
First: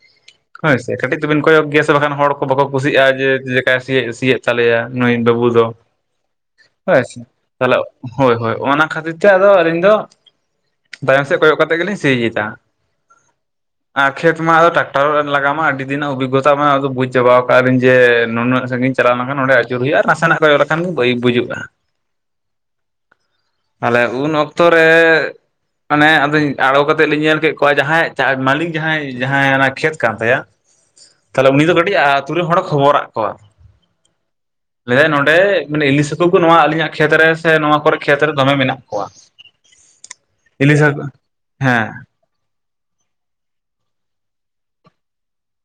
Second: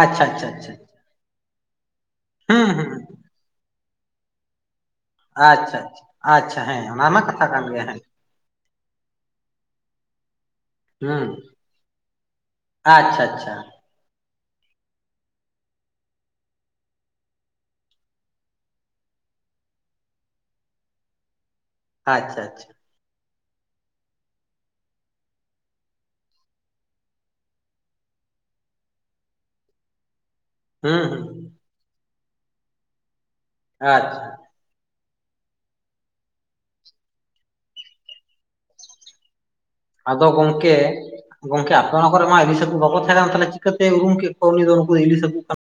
ᱟᱪᱪᱷᱟ ᱟᱪᱪᱷᱟ ᱟᱪᱪᱷᱟ ᱦᱳᱭ ᱠᱟᱹᱴᱤᱡ ᱛᱚᱵᱤᱱ ᱠᱚᱭᱚᱜᱽ ᱜᱮᱭᱟ ᱥᱮ ᱵᱟᱠᱷᱟᱱ ᱦᱚᱲ ᱠᱚ ᱵᱟᱠᱚ ᱦᱩᱸ ᱦᱩᱸ ᱠᱩᱥᱤᱜᱼᱟ ᱡᱮ ᱡᱮ ᱪᱮᱠᱟᱭ ᱥᱤ ᱥᱤᱭᱮᱫ ᱛᱟᱞᱮᱭᱟ ᱱᱩᱭ ᱵᱟᱹᱵᱩ ᱫᱚ᱾ ᱟᱪᱪᱷᱟ ᱟᱪᱪᱷᱟ ᱟᱪᱪᱷᱟ ᱦᱮᱸ ᱚᱱᱟ ᱢᱟ ᱟᱪᱪᱷᱟ ᱠᱟᱛᱷᱟ ᱠᱟᱱ ᱛᱟᱦᱚᱞᱮ ᱜᱮᱭᱟ ᱦᱮᱸ ᱦᱳᱭ ᱦᱳᱭ ᱚᱱᱟ ᱠᱷᱟᱹᱛᱤᱨ ᱛᱮ ᱟᱫᱚ ᱟᱹᱞᱤᱧ ᱫᱚ ᱛᱟᱭᱚᱢ ᱦᱩᱸ ᱥᱮᱫ ᱠᱚᱭᱚᱜ ᱠᱟᱛᱮᱜ ᱜᱮᱞᱤᱧ ᱥᱤᱭᱮᱫᱟ ᱟᱪᱪᱷᱟ ᱟᱪᱪᱷᱟ ᱾ ᱟᱨ ᱠᱷᱮᱛ ᱢᱟ ᱟᱫᱚ ᱴᱨᱟᱠᱴᱟᱨ ᱞᱟᱜᱟᱣ ᱟᱸ ᱠᱷᱮᱛ ᱢᱟ ᱴᱮᱠᱴᱟᱨ ᱞᱟᱜᱟ ᱢᱟ ᱟᱹᱰᱤ ᱫᱤᱱᱟᱜ ᱚᱵᱷᱤᱜᱚᱛᱟ ᱢᱟ ᱟᱫᱚ ᱵᱩᱡᱽ ᱪᱟᱵᱟᱣ ᱟᱠᱟᱫ ᱟᱹᱤᱧ ᱡᱮ ᱱᱩᱱᱟᱹᱜ ᱥᱟᱺᱜᱤᱧ ᱥᱟᱺᱜᱤᱧ ᱪᱟᱞᱟᱣ ᱞᱮᱠᱷᱟᱱ ᱱᱚᱰᱮ ᱟᱹᱪᱩᱨ ᱦᱩᱭᱩᱜᱼᱟ, ᱱᱟᱥᱮᱱᱟᱜ ᱠᱚᱚᱜ ᱞᱮᱠᱷᱟᱱ ᱵᱟᱹᱭ ᱵᱩᱡᱩᱜᱼᱟ᱾ ᱟᱪᱪᱷᱟ ᱟᱪᱪᱷᱟ ᱾ ᱛᱟᱦᱞᱮ ᱩᱱ ᱚᱠᱛᱚ ᱨᱮ, ᱚᱱᱮ ᱟᱫᱚᱧ ᱟᱬᱜᱚ ᱠᱟᱛᱮᱫ ᱞᱤᱧ ᱧᱮᱞ ᱠᱮᱫ ᱠᱚᱣᱟ ᱡᱟᱦᱟᱸᱭ ᱢᱟᱹᱞᱤᱠ ᱡᱟᱦᱟᱸᱭ ᱡᱟᱦᱟᱸᱭ ᱠᱷᱮᱛ ᱠᱟᱱ ᱛᱟᱭᱟ ᱾ ᱦᱮᱸ ᱦᱮᱸ᱾ ᱛᱟᱦᱚᱞᱮ ᱩᱱᱤ ᱫᱚ ᱠᱟᱹᱴᱤᱡ ᱟᱛᱳ ᱨᱮᱱ ᱦᱚᱲᱮ ᱠᱷᱚᱵᱚᱨᱟᱫ ᱠᱚᱣᱟ ᱾ ᱟᱪᱪᱷᱟ ᱾ ᱞᱟᱹᱭᱟᱭ ᱱᱚᱰᱮ ᱤᱞᱤᱥ ᱦᱟᱹᱠᱩ ᱠᱚ ᱱᱚᱣᱟ ᱟᱹᱞᱤᱧᱟᱜ ᱠᱷᱮᱛ ᱨᱮ ᱥᱮ ᱱᱚᱣᱟ ᱠᱚᱨᱮ ᱠᱷᱮᱛ ᱨᱮ ᱫᱚᱢᱮ ᱢᱮᱱᱟᱜ ᱠᱚᱣᱟ᱾ ᱟᱫᱚ ᱜᱚᱢᱠᱮ, ᱤᱞᱤᱥ ᱦᱟᱹᱠᱩ ᱜᱚᱝᱠᱮ ᱦᱮᱸ ᱟᱯᱮ ᱱᱚᱣᱟ ᱠᱚ ᱨᱮ ᱢᱟ ᱤᱞᱤᱥ ᱦᱟᱹᱠᱩ ᱵᱟᱠᱚ ᱛᱟᱦᱮᱸ ᱠᱟᱱ ᱛᱟᱦᱞᱮ ᱪᱤᱠᱟᱹᱛᱮ ᱩᱨᱩᱢ ᱠᱮᱫ ᱠᱚᱣᱟ ᱩᱱᱤ ᱫᱚ ᱱᱩᱠᱩ ᱫᱚ ᱤᱞᱤᱥ ᱦᱟᱹᱠᱩ ᱠᱟᱱᱟ?